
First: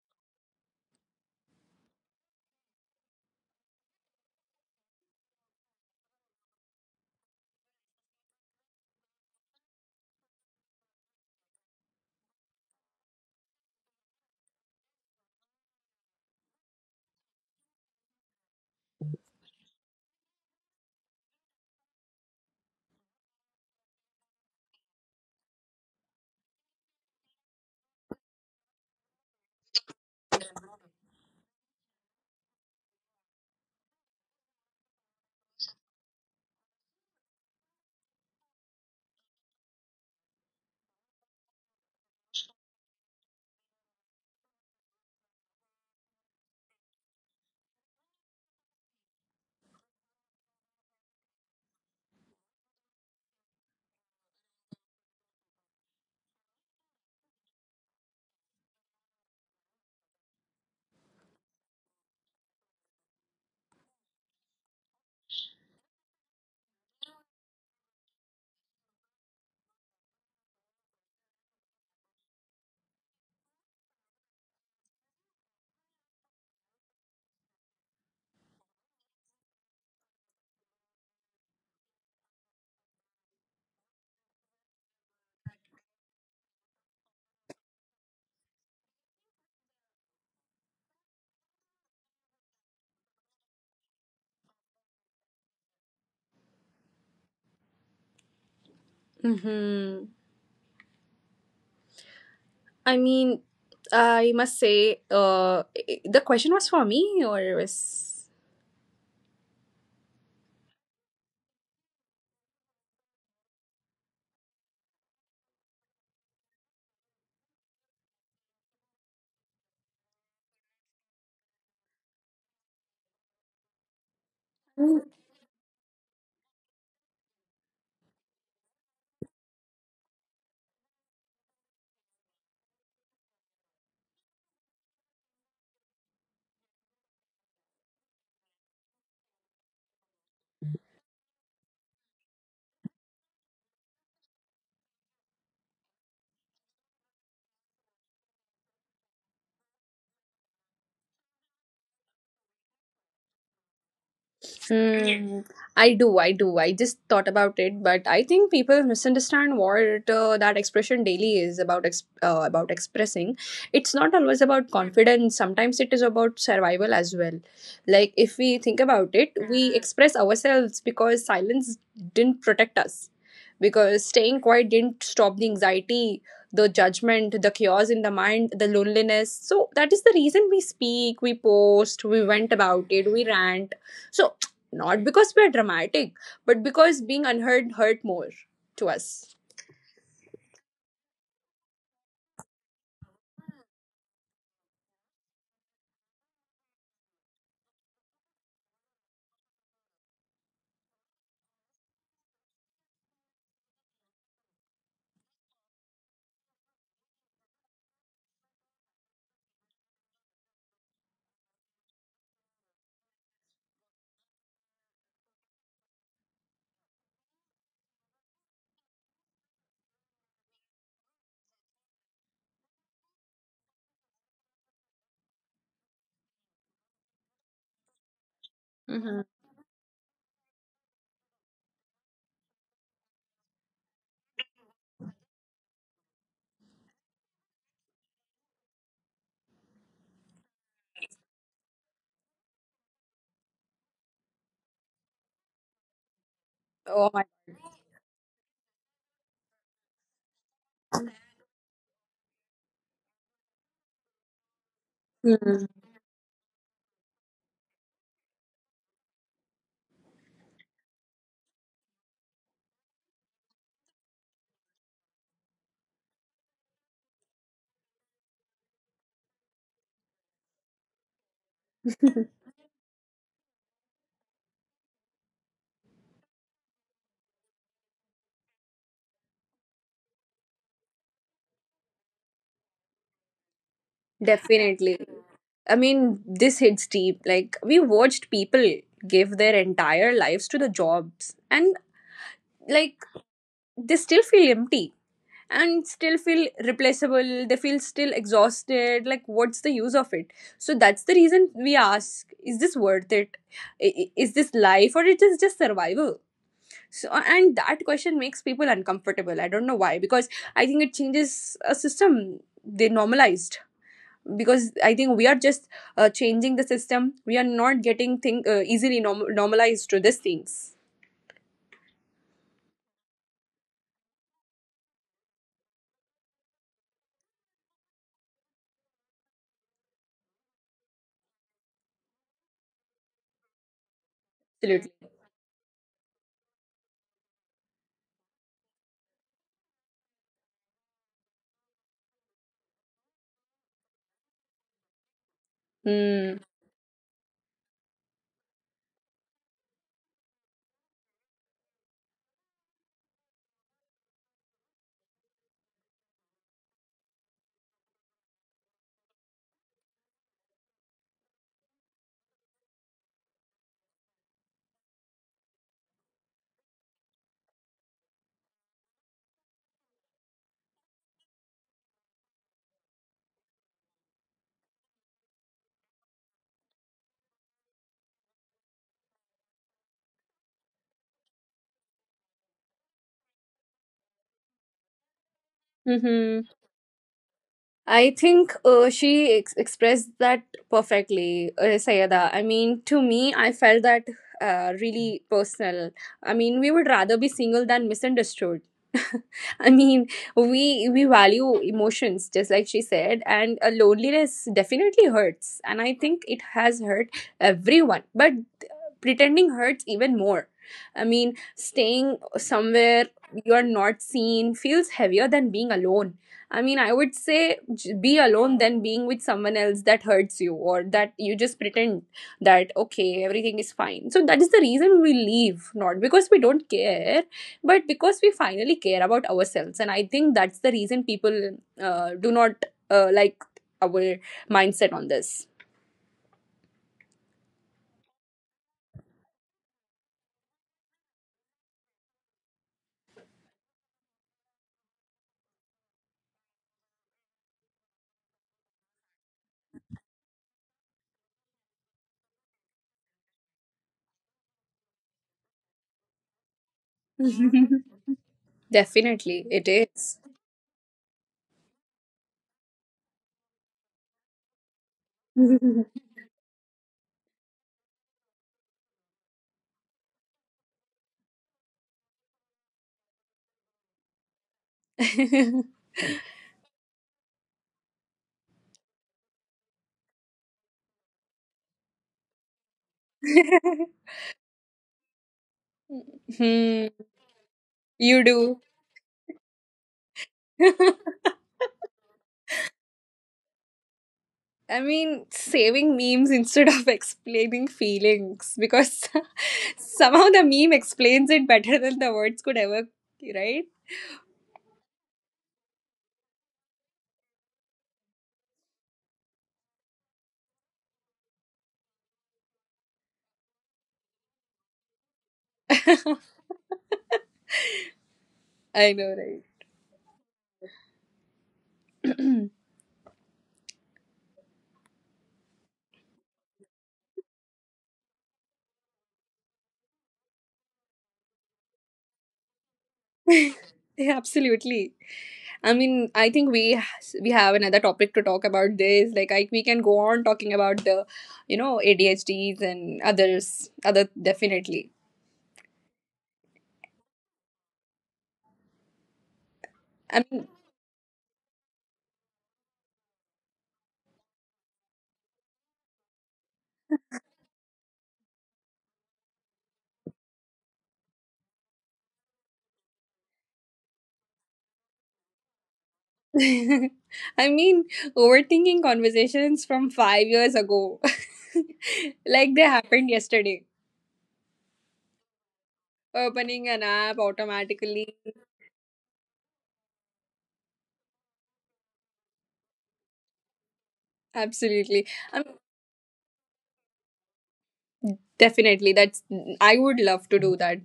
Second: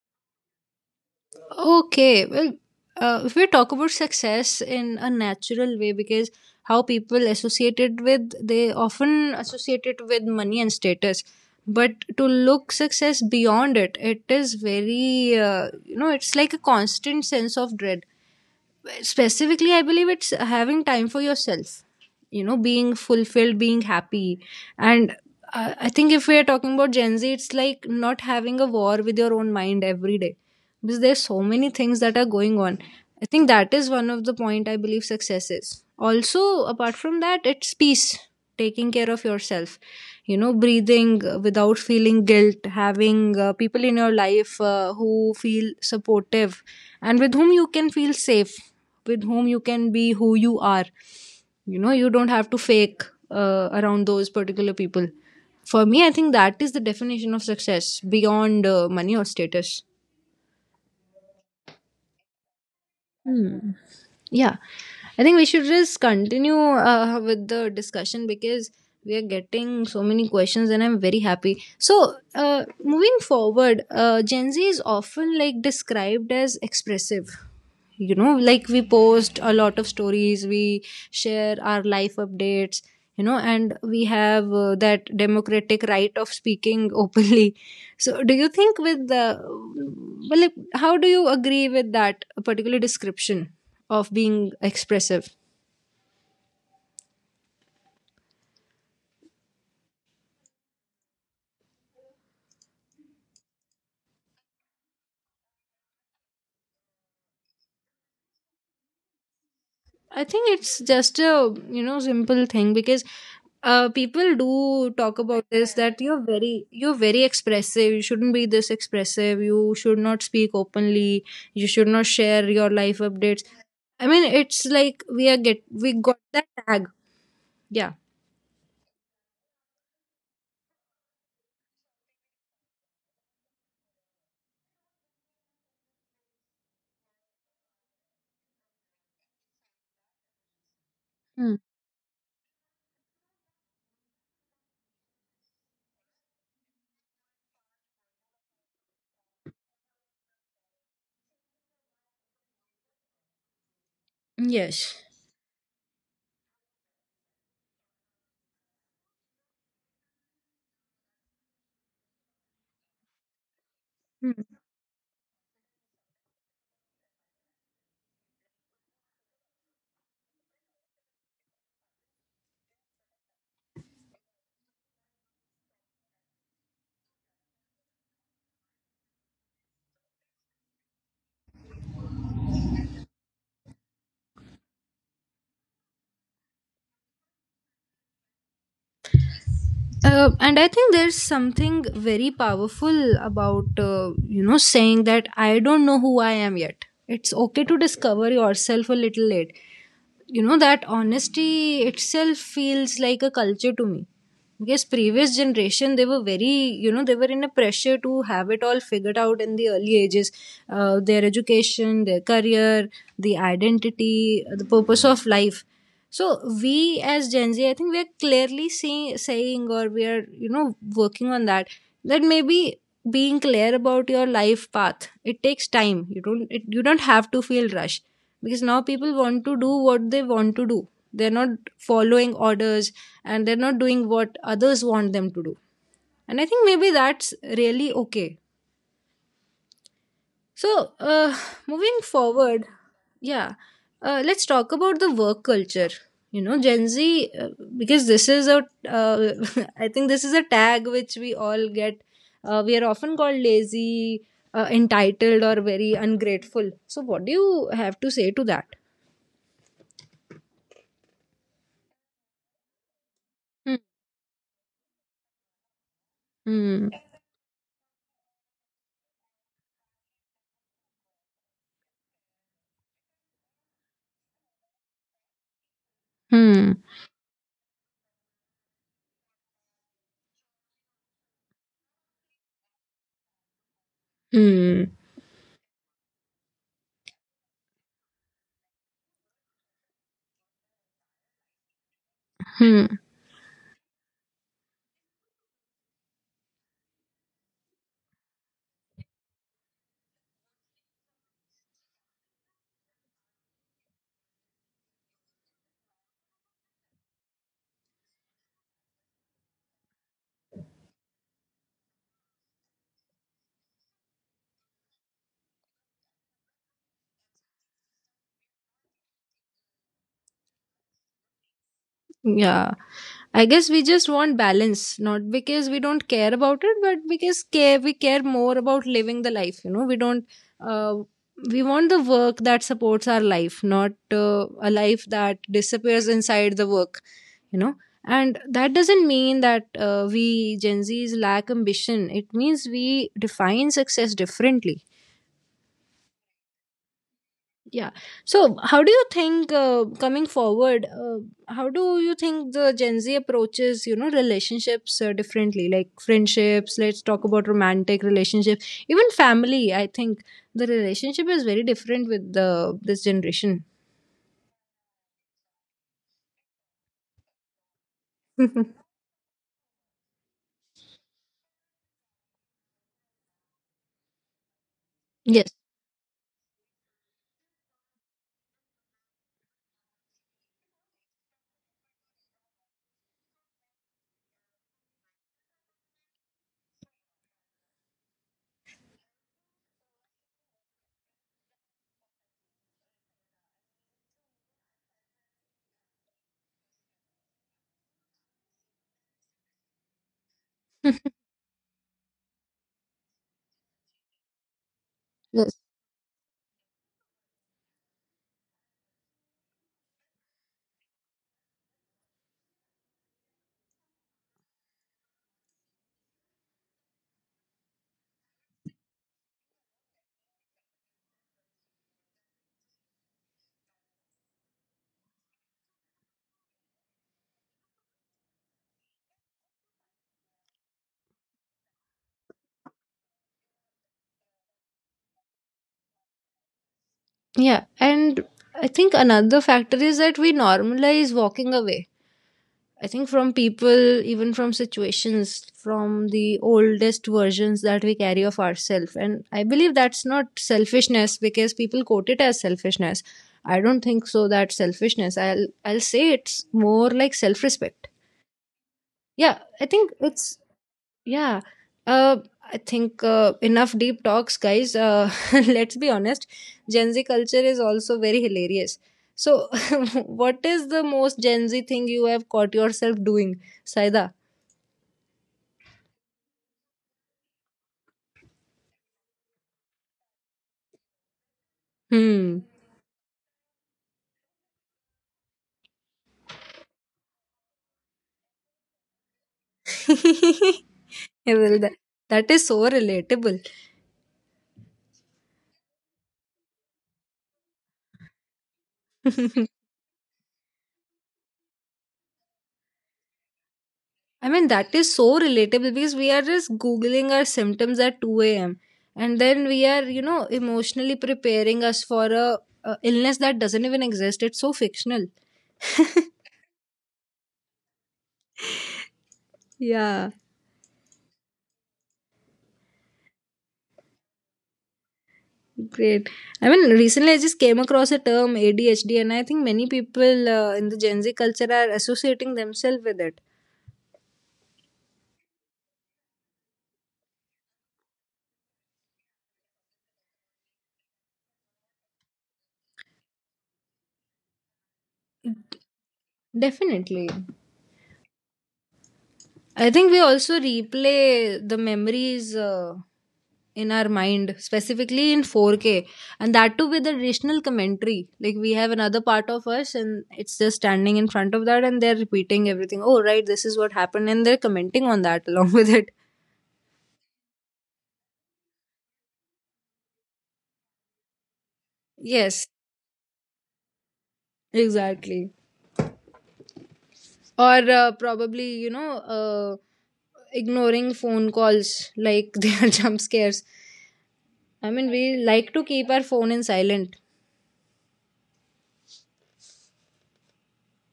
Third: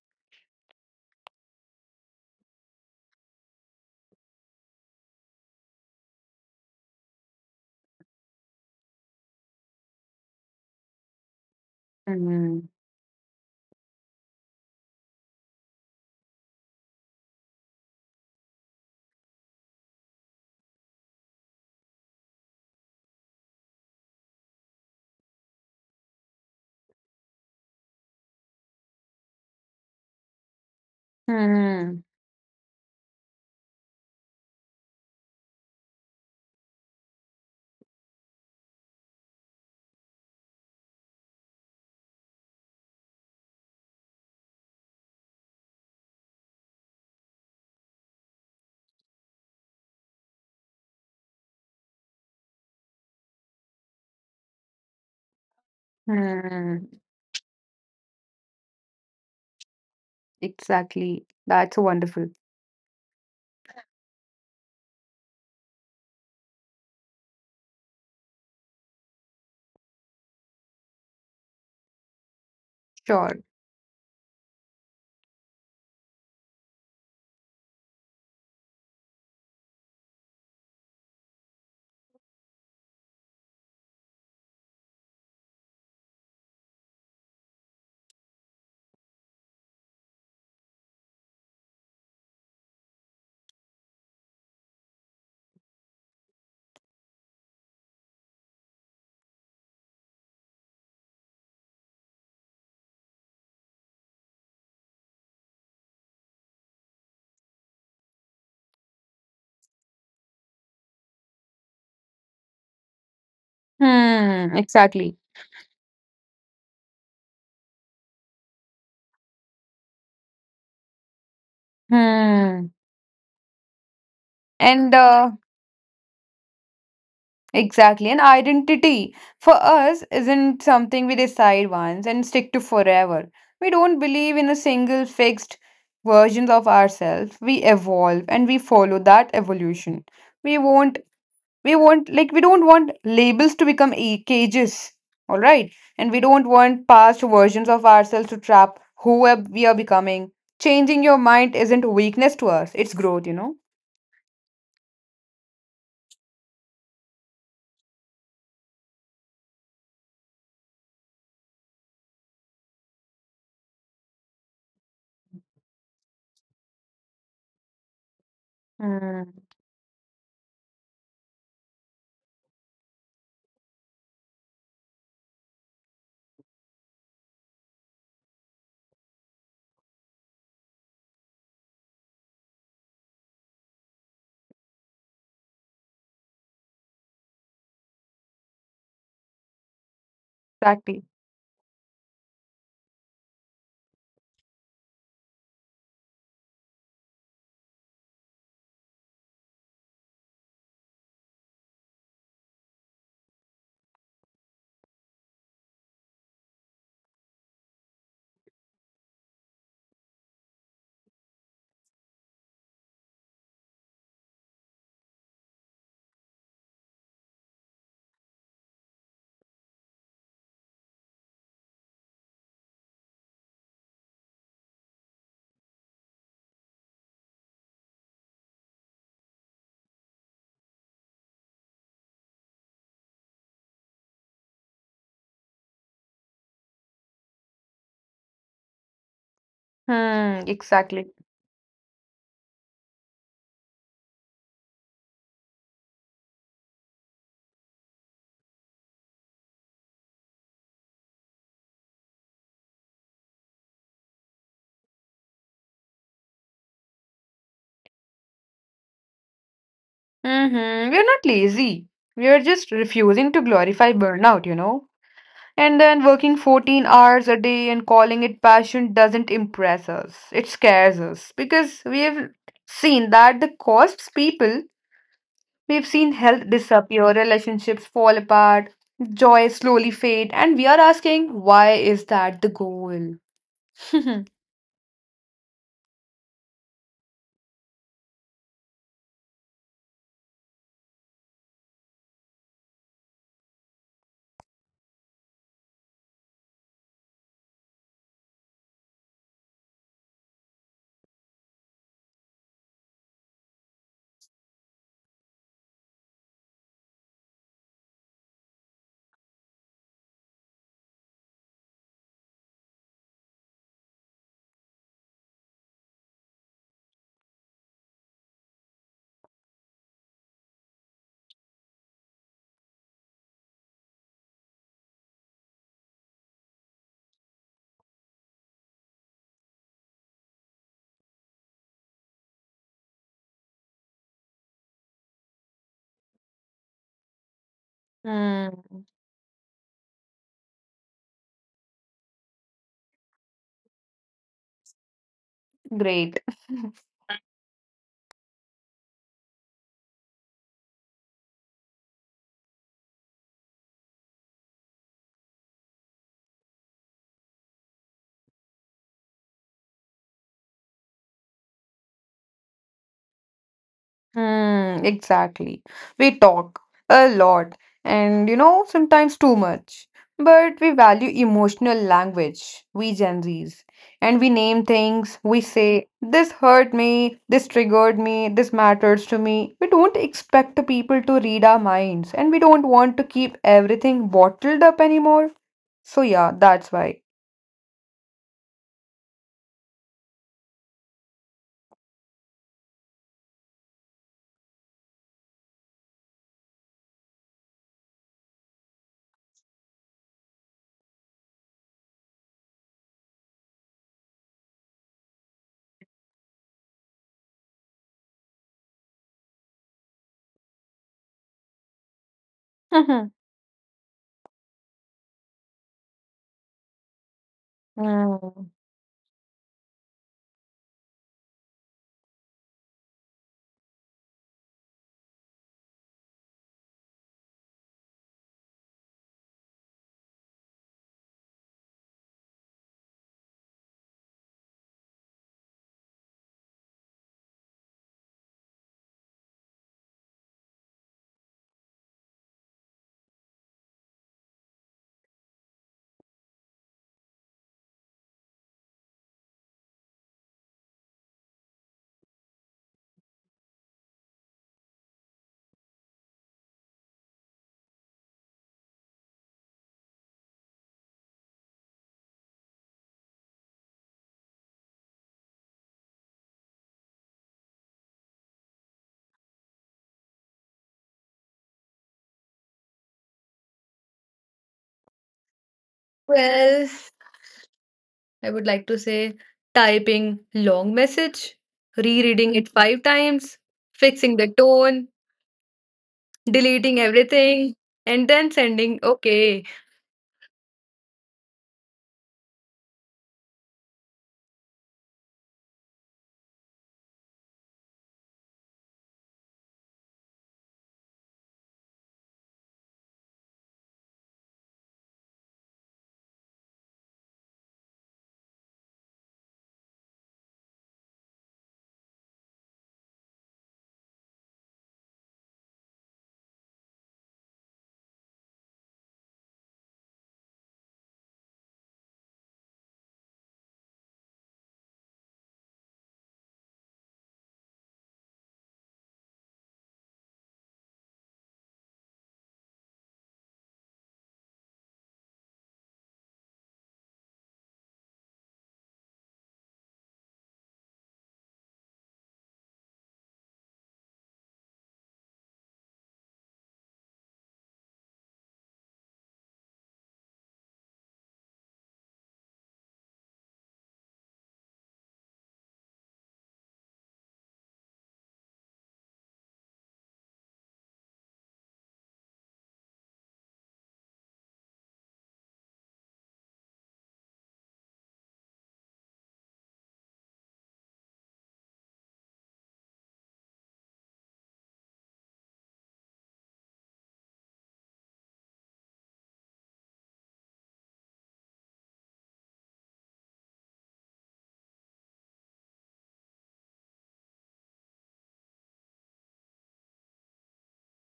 Okay. Well, if we talk about success in a natural way, because how people associate it with, they often associate it with money and status. But to Hmm. look success beyond it, it is very, you know, it's like a constant sense of dread. Specifically, I believe it's having time for yourself, you know, being fulfilled, being happy. And I think if we are talking about Gen Z, it's like not having a war with your own mind every day, because there's so many Hmm. things that are going on. I think that is one of the point I believe success is. Also apart from that, it's peace, taking care of yourself, you know, breathing without feeling guilt, having people in your life who feel supportive and with whom you can feel safe, with whom you can be who you are. You know, you don't have to fake around those particular people. For me, I think that is Hmm. the definition of success beyond money or status. Exactly. That's wonderful. Yeah, I think we should just continue with the discussion, because we are getting so many questions and I'm very happy. So, moving Sure. forward, Gen Z is often like described as expressive. You know, like we post a lot of stories, we share our life updates, you know, and we have that democratic right of speaking openly. So, do you think with the, well, like, how do you agree with that particular description of being expressive? Hmm. I mean, I must say, the question was for me, or it was. I think it's just a, you know, simple thing, because people Hmm. do Exactly. talk about this that you're very expressive, you shouldn't be this expressive, you should not speak openly, you should not share Hmm. your life updates. I mean, it's And like we are get we got that tag. Yeah. exactly. And identity for us isn't something we decide once and stick to forever. We don't believe in a single fixed versions of ourselves. We evolve and we follow that evolution. We won't Hmm. we want, like, we don't want labels to become cages, all right, and we don't want past versions of ourselves to trap who we are becoming. Changing your mind isn't weakness to us, it's growth. Yes. Hmm. I do, I do. I just thought about it, but I think people misunderstand what that expression daily is about. About expressing, it's not always about confidence. Sometimes it is about survival as well. Like, if we think about Hmm. it, we express ourselves because silence didn't protect us, because staying quiet didn't stop the anxiety, the judgment, the chaos in the mind, the loneliness. So that is the reason we speak, we post, we went about it, we rant. So not because we're dramatic, but because being unheard hurt more to us. And I think Exactly. there's something very powerful about saying that I don't know who I am yet. It's okay to discover yourself a little late. You know, that honesty itself feels like a culture to me, because previous generation they were very, they were in a pressure to have it all figured out in the early ages. Their education, their career, the identity, the purpose of life. So we as Gen Z, I think we're saying, or we are working on that, that maybe being clear about your life path, it takes time. You don't have to feel rushed, because now people Mhm. want to do what they want to do. They're not following orders, and they're not doing what others want them to do. And I think maybe that's really okay. Hmm. So, Exactly. Moving forward, yeah, let's talk about the work culture. You know, Gen Oh Z, my. Because this is a, uh, I think this is a tag which we all get. We are often called lazy, entitled, or Mhm. very ungrateful. So, what do you have to say to that? Mm-hmm. We're not lazy, we're just refusing to Hmm. glorify burnout, and then working 14 Hmm. hours a day and calling it passion doesn't impress us, it scares us, because we have seen that the costs people— we've seen health Hmm. disappear, relationships fall apart, joy slowly fade, and we are asking, why is that the goal? Hmm. Definitely. I mean, this hits deep. Like, we watched people give their entire lives to the jobs, and Hmm. like, they still feel empty and still feel replaceable. They feel still exhausted. Like, what's the use of it? So, that's the reason we ask, is this worth it? Is this life or it is just survival? So, and that question makes people uncomfortable. I don't know why, because I think it changes a system they normalized. Because I think we are just changing the system. We are not getting thing easily normalized to these things. Yeah. I guess we just want balance, not because we don't care about it, but because care we care more about living the life. You know, we don't. Uh, we want the work that supports our life, not a life that Absolutely. disappears inside the work. You know, and that Hmm. doesn't mean that we Gen Zs lack ambition. It means we define success differently. Great. Mm. Hmm. Yeah, so how do you think coming forward how do you think the Gen Z approaches, you know, relationships differently? Like friendships, let's talk about romantic relationships, even family. I think the relationship is very different with the this generation. Hmm, exactly. We talk a lot and, you know, sometimes too much. But we value emotional language, we Gen Zs. And we name things, we Yes. say, this hurt me, this triggered me, this matters to me. We don't expect the people to read our minds and we don't want to keep everything bottled up anymore. So, yeah, that's why. Mm-hmm. I think she expressed that perfectly, Sayada. I mean, to me, I felt that really personal. I mean, we would rather be single than misunderstood. I mean, we value emotions just like she said, and loneliness Yes. definitely hurts, and I think it has hurt everyone. But pretending hurts even more. I mean, staying somewhere you are not seen feels heavier than being alone. I mean, I would say Hmm. Be alone than being with someone else that hurts you or that you just pretend that okay, everything is fine. So that is the reason we leave, not because we don't care, but because we finally care about ourselves. And I think that's the reason people do not like our mindset on this. Yeah, and I think another factor is that we normalize walking away, I think, from people, even from situations, from the oldest versions that we carry of ourselves. And I believe that's not selfishness, because people quote it as selfishness. I don't think so that selfishness. I'll say it's more like self-respect. Yeah, I think Definitely, it it's is. yeah. Uh, I think enough deep talks, guys. Let's be honest. Gen Z culture is also very hilarious. So, what is the most Gen Z thing you have caught yourself doing, Saida? hmm, Well, I would like to say typing long message, rereading Hmm. it 5 times, fixing the tone, deleting everything, and then you sending do. okay. Well, that is so relatable. I mean, saving memes instead of explaining feelings because somehow the meme explains it better than the words could ever, right? I mean, that is so relatable because we are just Googling our symptoms at 2 a.m. and then we are, you know, emotionally preparing us for a illness that doesn't even exist. It's so fictional. I know, right? Yeah, great. I mean, recently I just came across a term ADHD, and I think many people in the Gen Z culture are associating themselves with it. Yeah, absolutely. I mean, I think we have another topic to talk about this. Like, we can go on talking about the ADHDs and others, other definitely. Definitely. I think we I also mean, replay the memories in our mind, specifically in 4K, and that too with additional commentary. Like we have another part of us, and it's just standing in front of that, and they're repeating everything. Oh, right, this is what happened, and they're commenting on that along with it. I mean, overthinking conversations from 5 years ago, Yes, like they happened yesterday. exactly. Opening an app Or uh, automatically, probably, you know, uh, ignoring phone calls like they are jump scares. I mean, we absolutely. I like to keep our phone in silent. mean, definitely. That's I would love to do that.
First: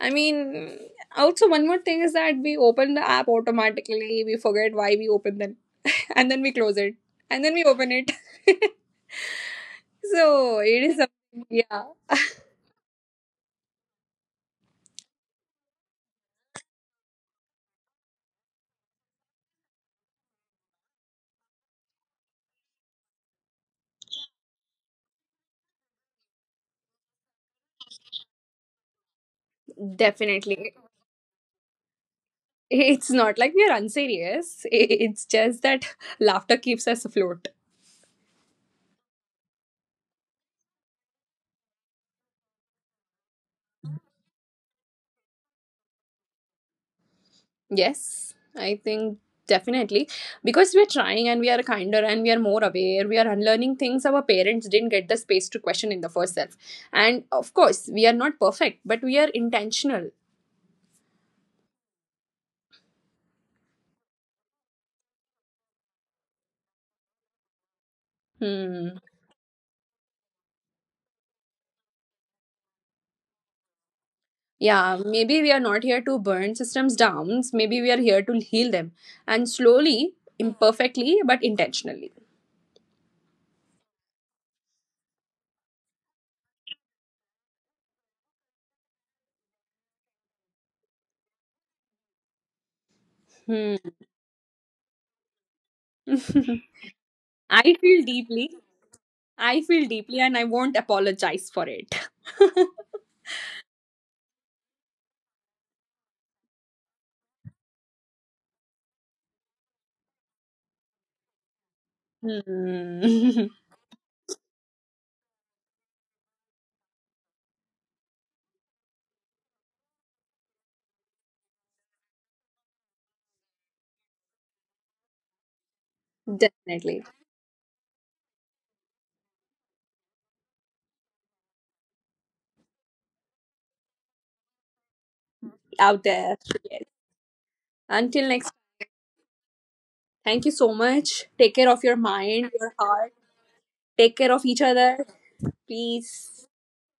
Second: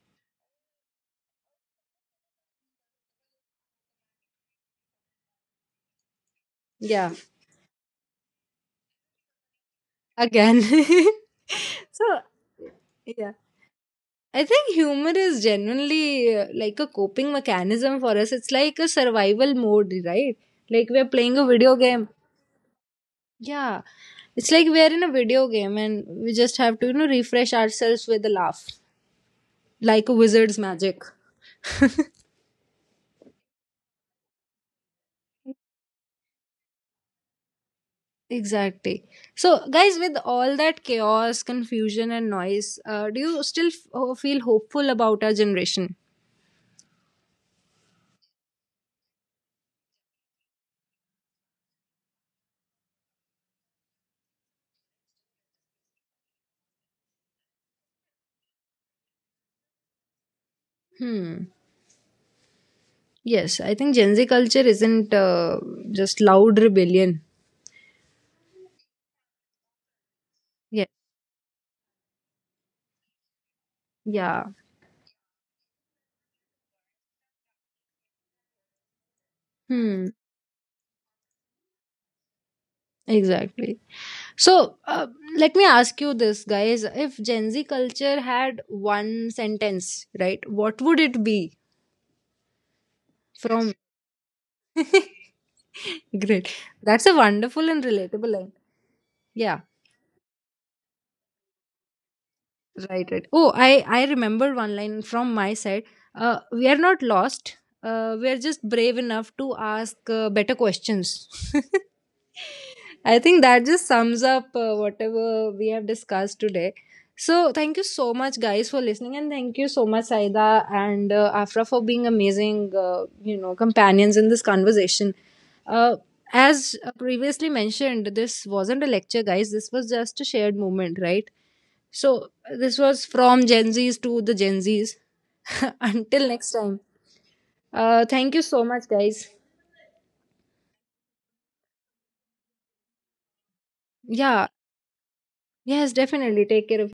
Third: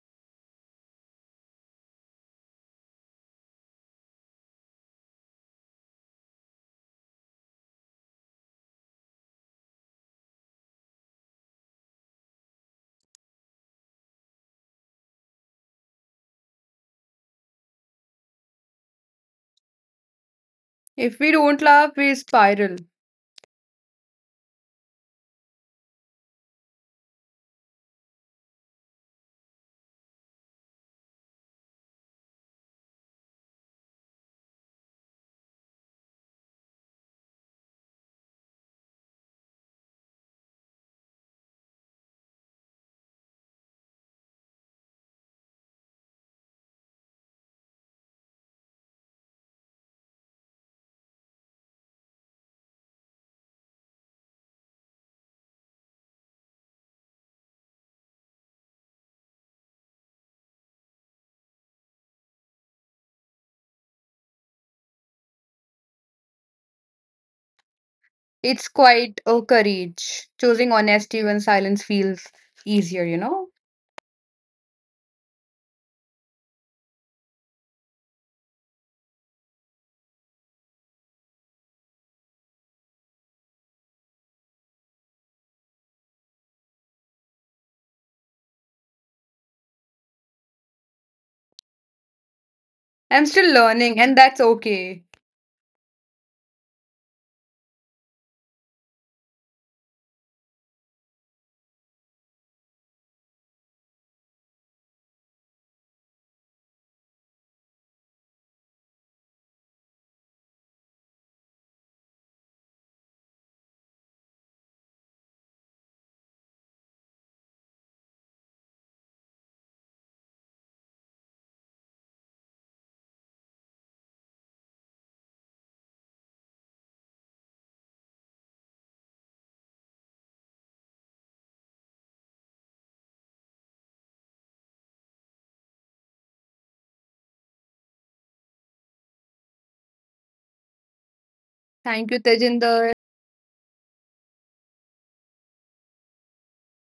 I mean, also one more thing is that we open the app automatically. We forget why we open it, and then we close it, Yeah. and then we open it. So Again. it is, yeah, So, yeah. I think humor is genuinely like a coping mechanism for us. It's like a survival mode, right? Like we're If we playing a don't video laugh, game. we spiral. Yeah. It's like we're in a video game and we just have to, you know, refresh ourselves with a laugh, like a wizard's definitely. magic. It's not like we are unserious. It's just that laughter keeps us afloat. Exactly. So, guys, with all that chaos, confusion, and noise, do you still feel hopeful about our generation? Yes, I think definitely because we're trying and we are kinder and we are more aware. We are unlearning things our parents didn't get the space to question in the first self. And of course, we are not perfect, but we are intentional. Hmm. Yes, I think Gen Z culture isn't just loud rebellion. It's Hmm. quite a courage. Choosing Yeah. honesty when silence feels easier. Yeah. Yeah, maybe we are not here to burn systems down. Maybe we are here to heal them. And Hmm. slowly, imperfectly, but intentionally. Exactly. So, let me ask you this, guys. If Gen Z culture had one sentence, right, what would it be I'm still from? Hmm. learning, and that's okay. Great. That's a wonderful I and feel relatable deeply. line. Yeah. I feel deeply, and I won't apologize for it. Right. Right. Oh, I remembered one line from my side. We are not lost. We are just brave enough to ask better questions. I think Hmm. that just sums up whatever we have discussed today. So, thank you so much, guys, for listening, and thank you so much, Saida, and Afra, for being amazing, companions in this conversation. Uh, as Definitely. previously mentioned, this wasn't a lecture, guys. This was just a shared moment, right? So, this was from Gen Zs to the Gen Zs. Out Until there. next time, Yes. Thank Until you next time, so much, guys. thank you so much. Take care of your Thank you, mind, your Tejinder. heart. Take care Yeah, of each other. yes, definitely. Please. Take care of